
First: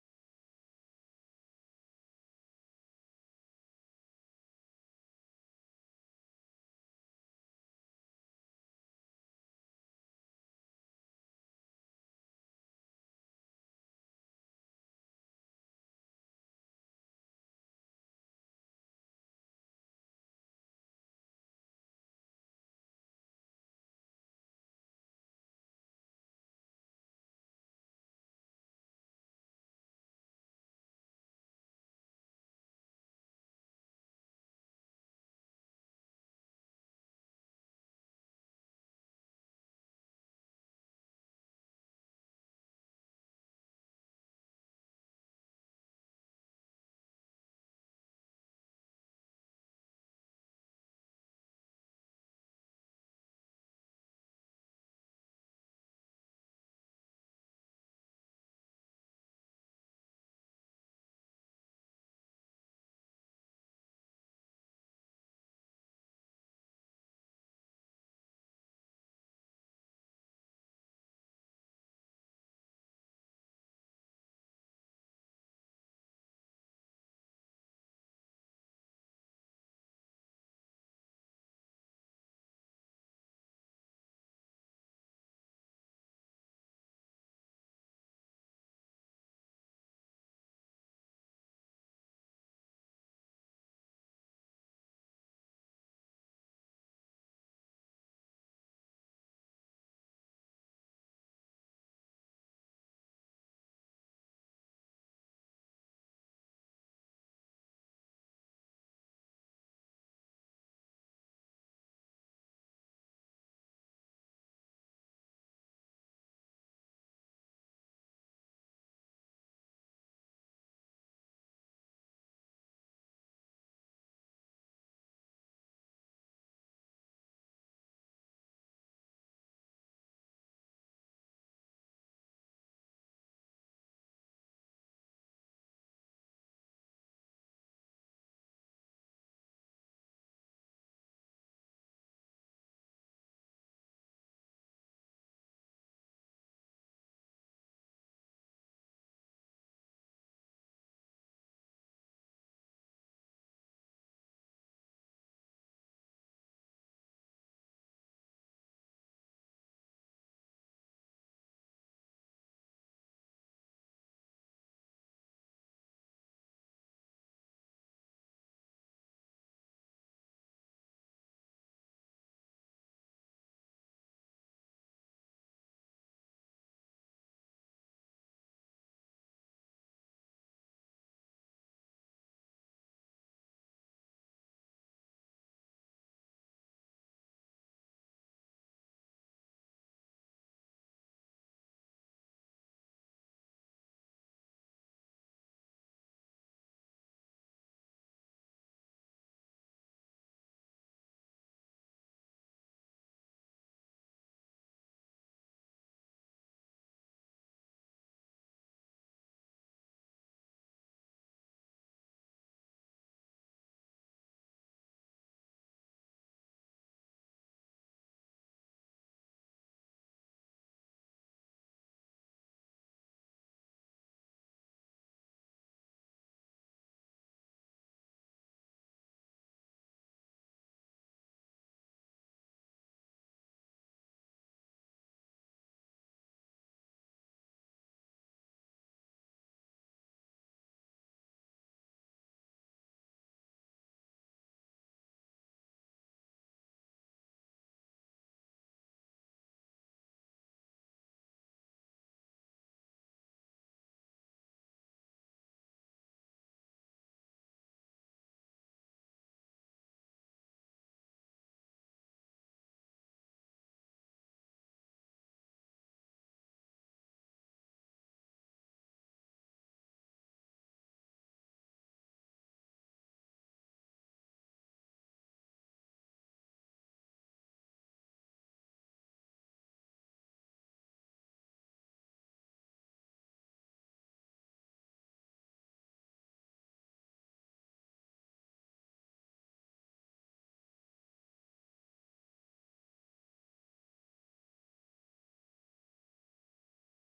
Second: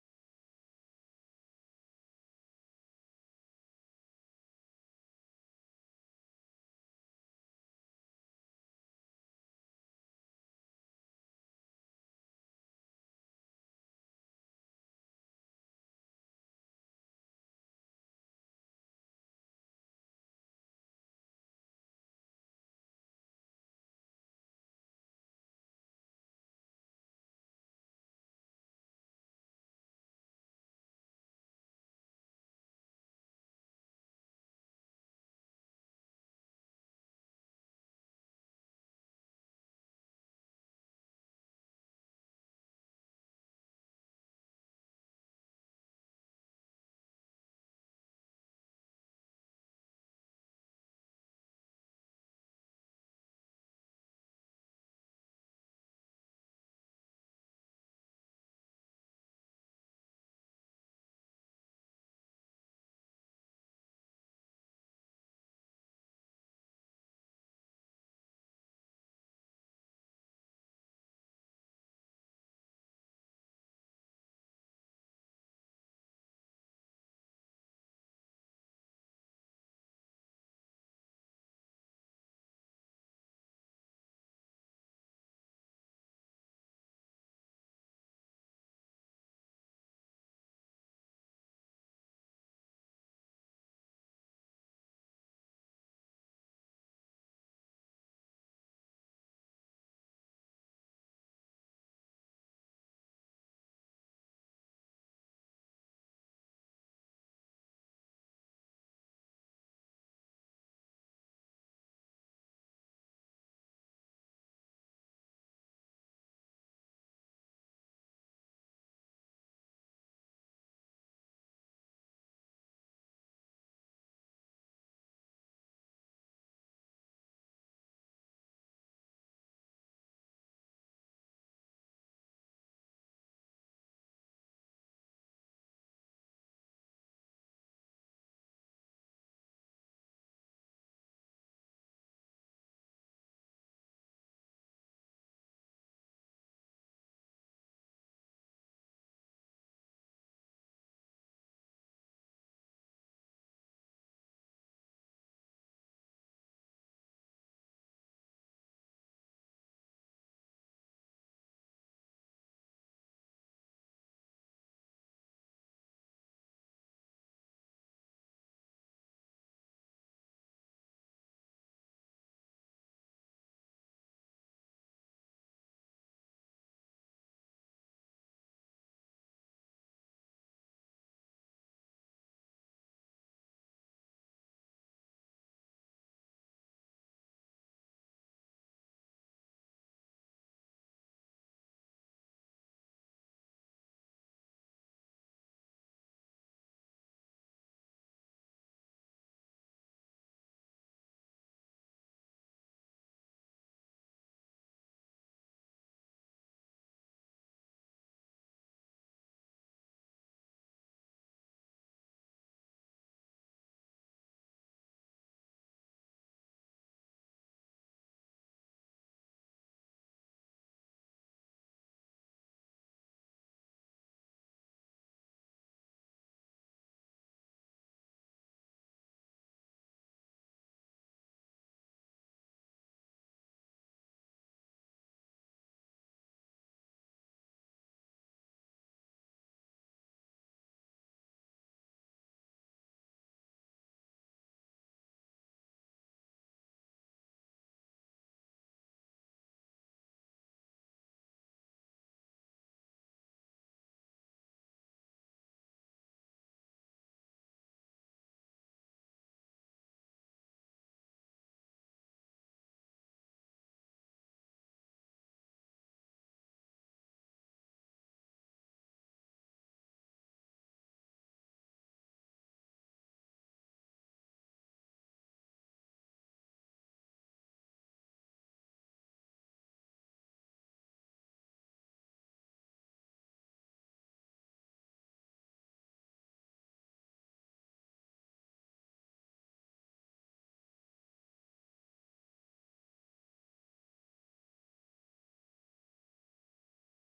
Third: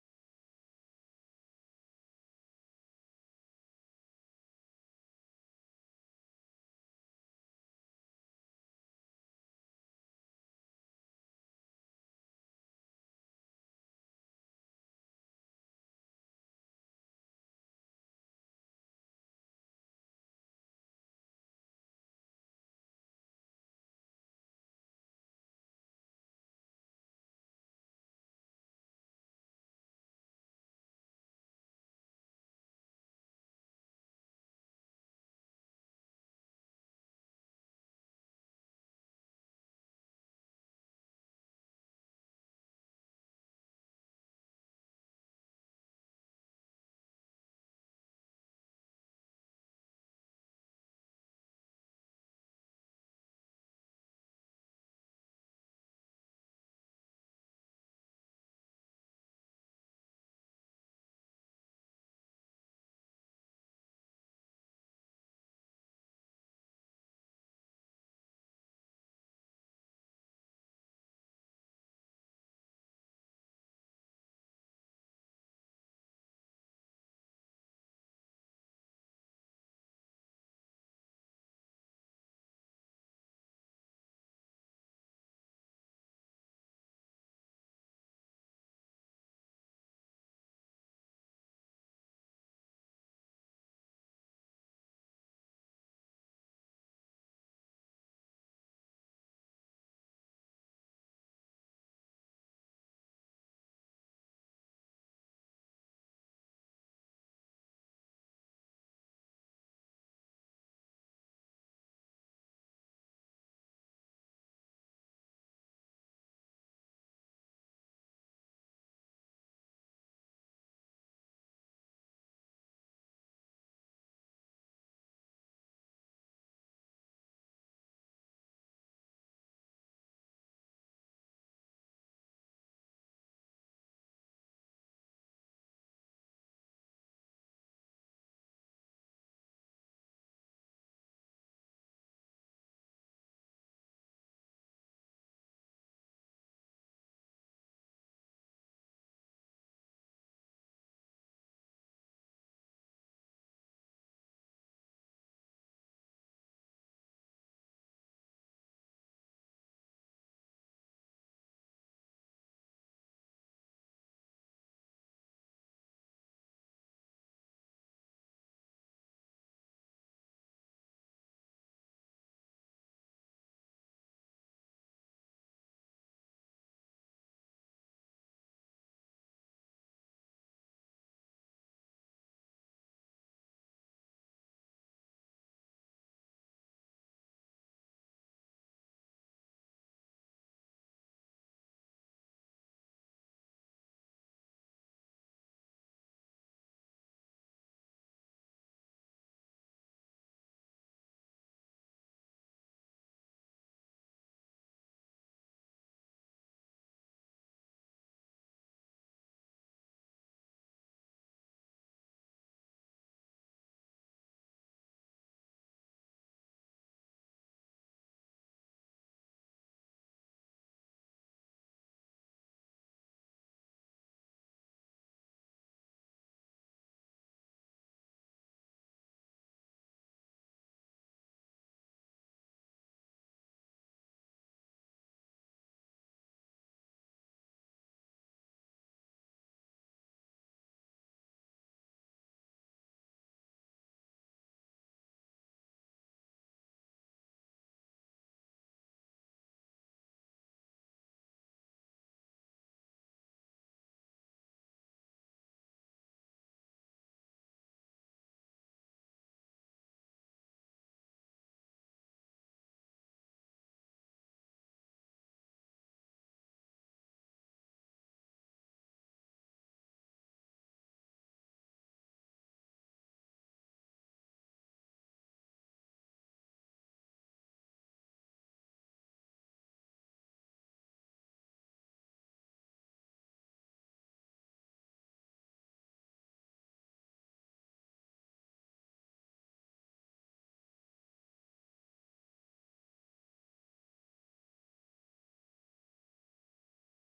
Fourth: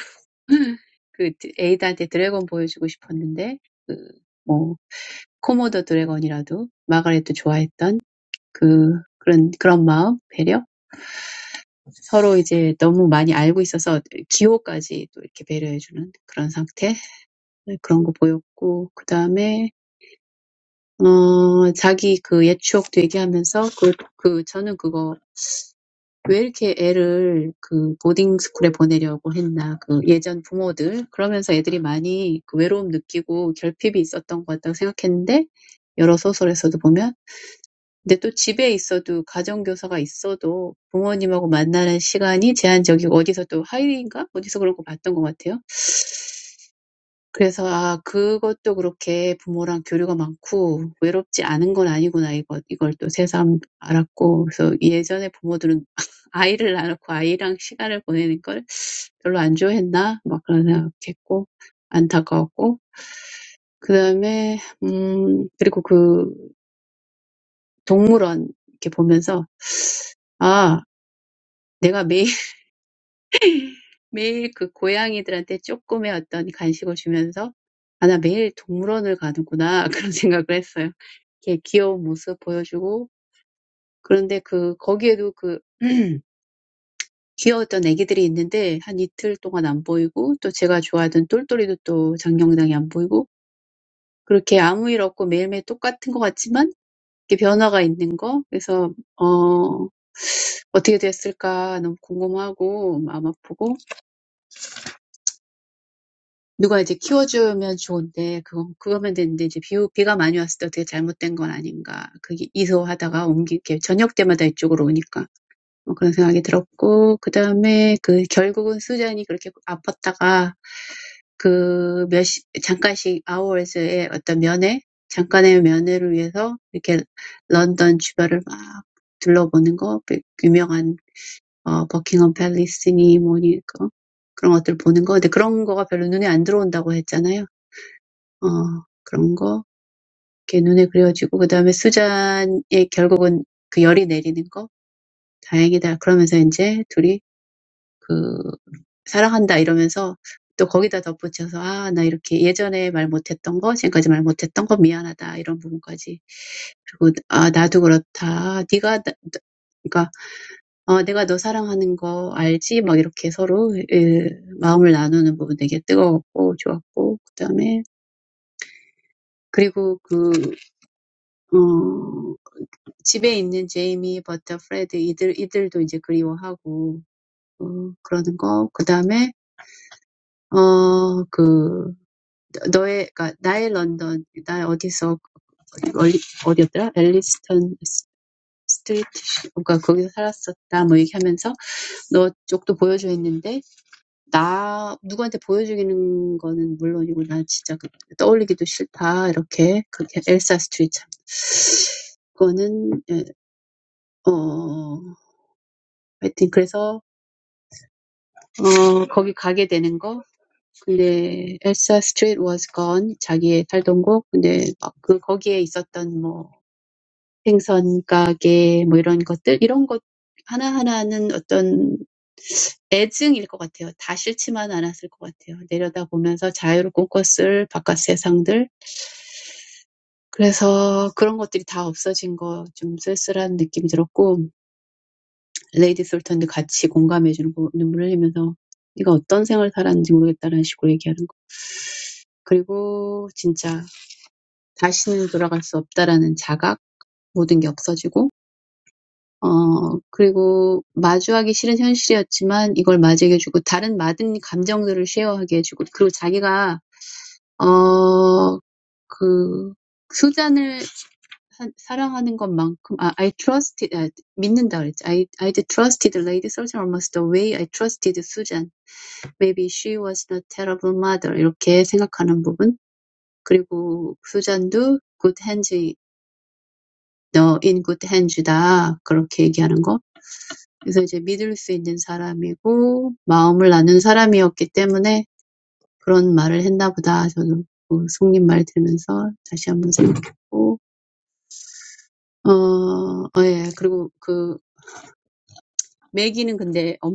Speaker 4: 그 에이드한테 드래곤 보여주고 싶었는데 그뭐 코모도 드래곤이라도 마가렛도 좋아했던 그 그런 그런 마음 배려 서로 이제 너무 많이 알고 있어서 기호까지 또 이렇게 배려해주는 그런 상태 네, 그런 거 보였고 그 다음에 어, 자기 그 옛 추억 되기하면서 그, 그, 저는 그거 왜 이렇게 애를 그 보딩 스쿨에 보내려고 했나. 그 예전 부모들. 그러면서 애들이 많이 그 외로움 느끼고 결핍이 있었던 것 같다고 생각했는데 여러 소설에서도 보면. 근데 또 집에 있어도 가정교사가 있어도 부모님하고 만나는 시간이 제한적이고 어디서 또 하이인가? 어디서 그런 거 봤던 것 같아요. 그래서 '아 그것도 그렇게 부모랑 교류가 많고 외롭지 않은 건 아니구나.' 이거 이걸 또 새삼 알았고 그래서 예전에 부모들은 아이를 낳아놓고 아이랑 시간을 보내는 걸 별로 안 좋아했나 막 그런 생각했고 안타까웠고 그 다음에 음 그리고 그 동물원 이렇게 보면서 '아 내가 매일 매일 그 고양이들한테 조금의 어떤 간식을 주면서 '아 나 매일 동물원을 가는구나.' 그런 생각을 했어요. 이렇게 귀여운 모습 보여주고 그런데 그 거기에도 그 귀여웠던 애기들이 있는데 한 이틀 동안 안 보이고 또 제가 좋아하던 똘똘이도 또 장경당이 안 보이고 그렇게 아무 일 없고 매일매일 똑같은 것 같지만 이렇게 변화가 있는 거 그래서 어 어떻게 됐을까 너무 궁금하고 마음 아프고 누가 이제 키워주면 좋은데 그거 그거면 되는데 이제 비 비가 많이 왔을 때 어떻게 잘못된 건 아닌가 그게 이소하다가 옮기게 저녁 때마다 이쪽으로 오니까 뭐 그런 생각이 들었고 그 다음에 그 결국은 수잔이 그렇게 아팠다가 그 몇십 잠깐씩 아워스의 어떤 면회 잠깐의 면회를 위해서 이렇게 런던 주변을 막 둘러보는 거 유명한 어 버킹엄 팰리스니 뭐니까 그런 것들 보는 거 근데 그런 거가 별로 눈에 안 들어온다고 했잖아요. 어 그런 거 이렇게 눈에 그려지고 그다음에 수잔의 결국은 그 열이 내리는 거 다행이다 그러면서 이제 둘이 그 사랑한다 이러면서 또 거기다 덧붙여서 아, 나 이렇게 예전에 말 못했던 거, 지금까지 말 못했던 거 미안하다 이런 부분까지 그리고 아 나도 그렇다 네가 나, 나- 그러니까 어, 내가 너 사랑하는 거 알지? 막 이렇게 서로 예, 마음을 나누는 부분 되게 뜨거웠고 좋았고 그다음에 그리고 그 어, 집에 있는 제이미, 버터, 프레드 이들 이들도 이제 그리워하고 어, 그러는 거 그다음에 어, 그 너의 그러니까 나의 런던 나 어디서 어디, 어디였더라? 앨리스턴 스트리트 그러니까 거기서 살았었다 뭐 얘기하면서 너 쪽도 보여줘 했는데 나 누구한테 보여주기는 거는 물론이고 나 진짜 떠올리기도 싫다. 이렇게 그렇게 엘사 스트릿 참 그거는 어 하여튼 그래서 어 거기 가게 되는 거 근데 엘사 스트릿 was gone 자기의 살던 곳 근데 막그 거기에 있었던 뭐 생선 가게 뭐 이런 것들 이런 것 하나하나는 어떤 애증일 것 같아요. 다 싫지만 않았을 것 같아요. 내려다보면서 자유를 꿈꿨을 바깥 세상들 그래서 그런 것들이 다 없어진 거좀 쓸쓸한 느낌이 들었고 레이디 솔턴도 같이 공감해 주는 거 눈물 흘리면서 네가 어떤 생을 살았는지 모르겠다라는 식으로 얘기하는 거 그리고 진짜 다시는 돌아갈 수 없다라는 자각 모든 게 없어지고 어 그리고 마주하기 싫은 현실이었지만 이걸 맞이해주고 다른 많은 감정들을 쉐어하게 해주고 그리고 자기가 어그 수잔을 사, 사랑하는 것만큼 아, I trusted, 아, 믿는다 그랬지. I, I trusted Lady Susan almost the way I trusted Susan. Maybe she was a terrible mother. 이렇게 생각하는 부분 그리고 Susan도 good hands, 너 in good hands다 그렇게 얘기하는 거 그래서 이제 믿을 수 있는 사람이고 마음을 나는 사람이었기 때문에 그런 말을 했나보다 저는 속님 말 들면서 다시 한번 생각했고 어, 어, 예 그리고 그 Mac이 는 근데 엄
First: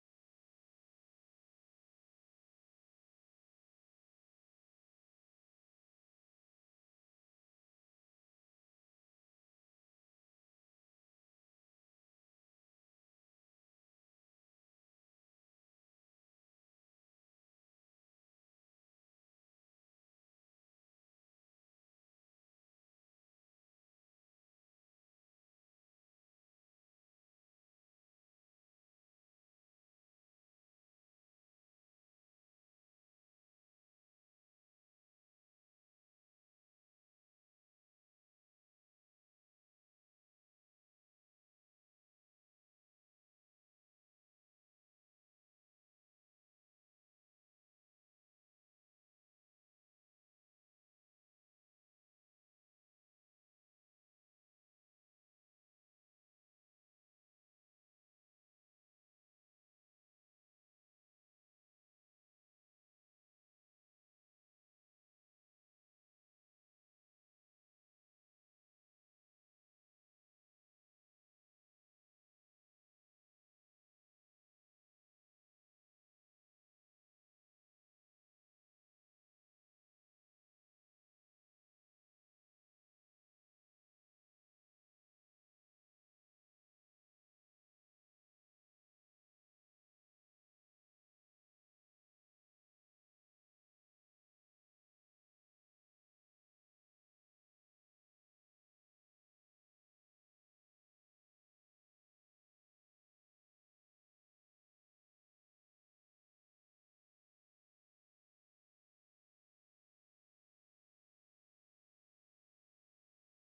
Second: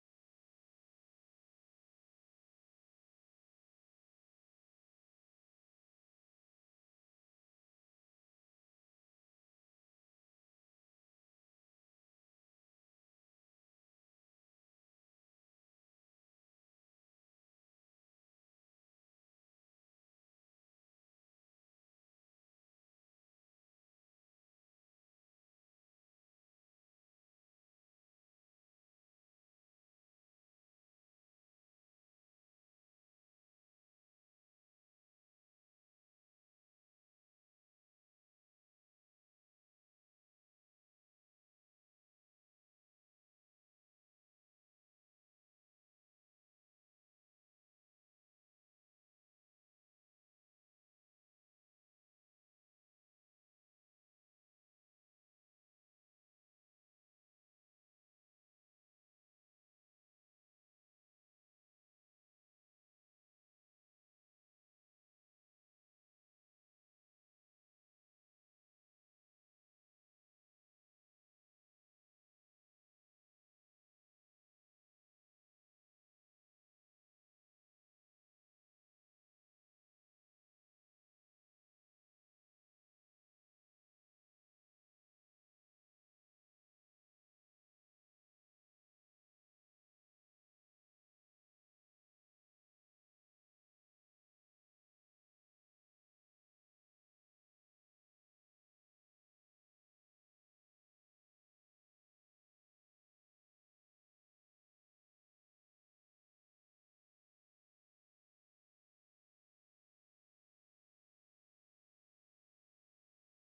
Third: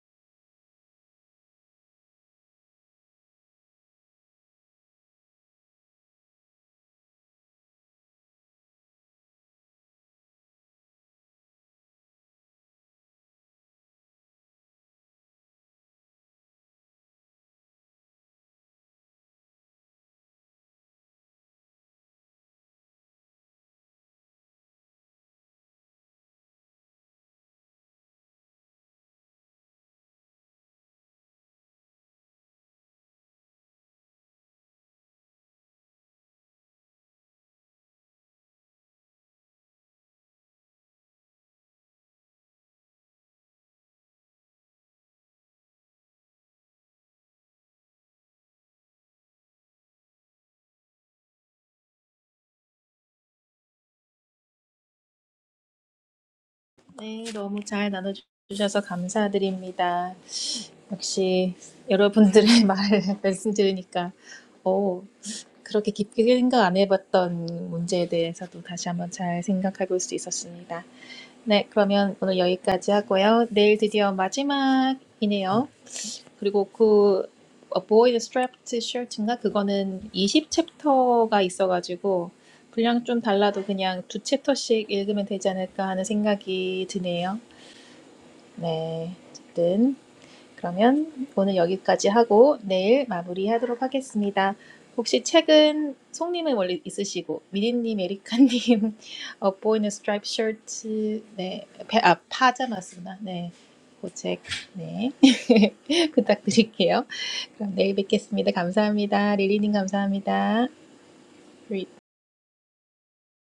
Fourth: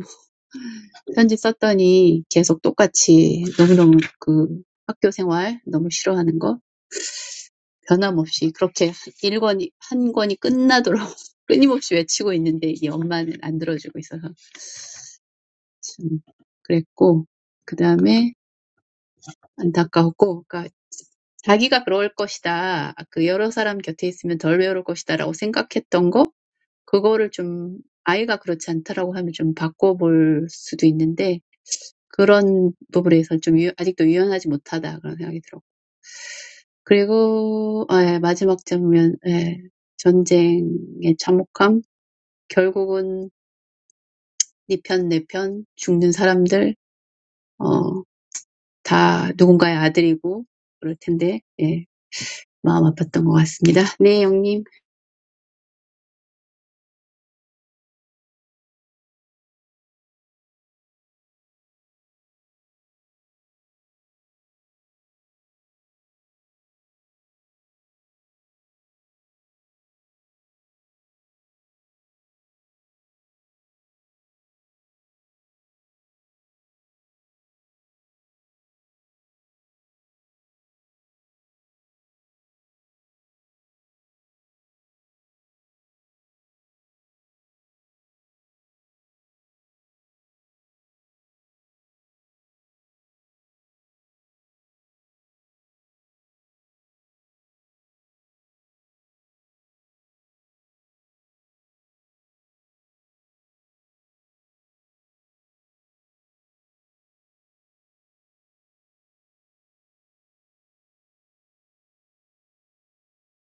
Speaker 4: 편지 썼더니 계속 똑같이 너무너무 그 학교 생활 너무 싫어하는 거 변함없이 그렇게 일 권이 한 권이 끝나도록 끊임없이 외치고 있는데 이 엄마는 안 들어주고 있어서 참 그랬고 그 다음에 안타까웠고 그러니까 자기가 그럴 것이다. 그 여러 사람 곁에 있으면 덜 외로울 것이다라고 생각했던 거 그거를 좀 아이가 그렇지 않다라고 하면 좀 바꿔볼 수도 있는데 그런 부분에선 좀 유, 아직도 유연하지 못하다 그런 생각이 들었고 그리고 예, 마지막 장면 예, 전쟁의 참혹함 결국은 네편내편 죽는 사람들 어, 다 누군가의 아들이고 그럴 텐데 예, 마음 아팠던 것 같습니다. 네, 영님.
Speaker 1: 네, 너무 잘 나눠주셔서 감사드립니다. 역시 여러분들의 말을 말씀 들으니까, 오, 그렇게 깊게 생각 안 해봤던 문제에 대해서도 다시 한번 잘 생각해 볼 수 있었습니다. 네, 그러면 오늘 여기까지 하고요. 내일 드디어 마지막이네요. 그리고 그 Avoid Strapped Shirt인가? 그거는 20챕터가 있어가지고 분량 좀 달라도 그냥 두 챕터씩 읽으면 되지 않을까 하는 생각이 드네요. 네, 어쨌든. 그러면 오늘 여기까지 하고 내일 마무리하도록 하겠습니다. 혹시 책은 송님은 원래 있으시고 미리님, 에리카님, A Boy in a Striped Shirt, 네, 파- 아 파자마스나, 네, 그책 네, 부탁드릴게요. 그럼 내일 뵙겠습니다. 감사합니다. 릴리님 감사합니다.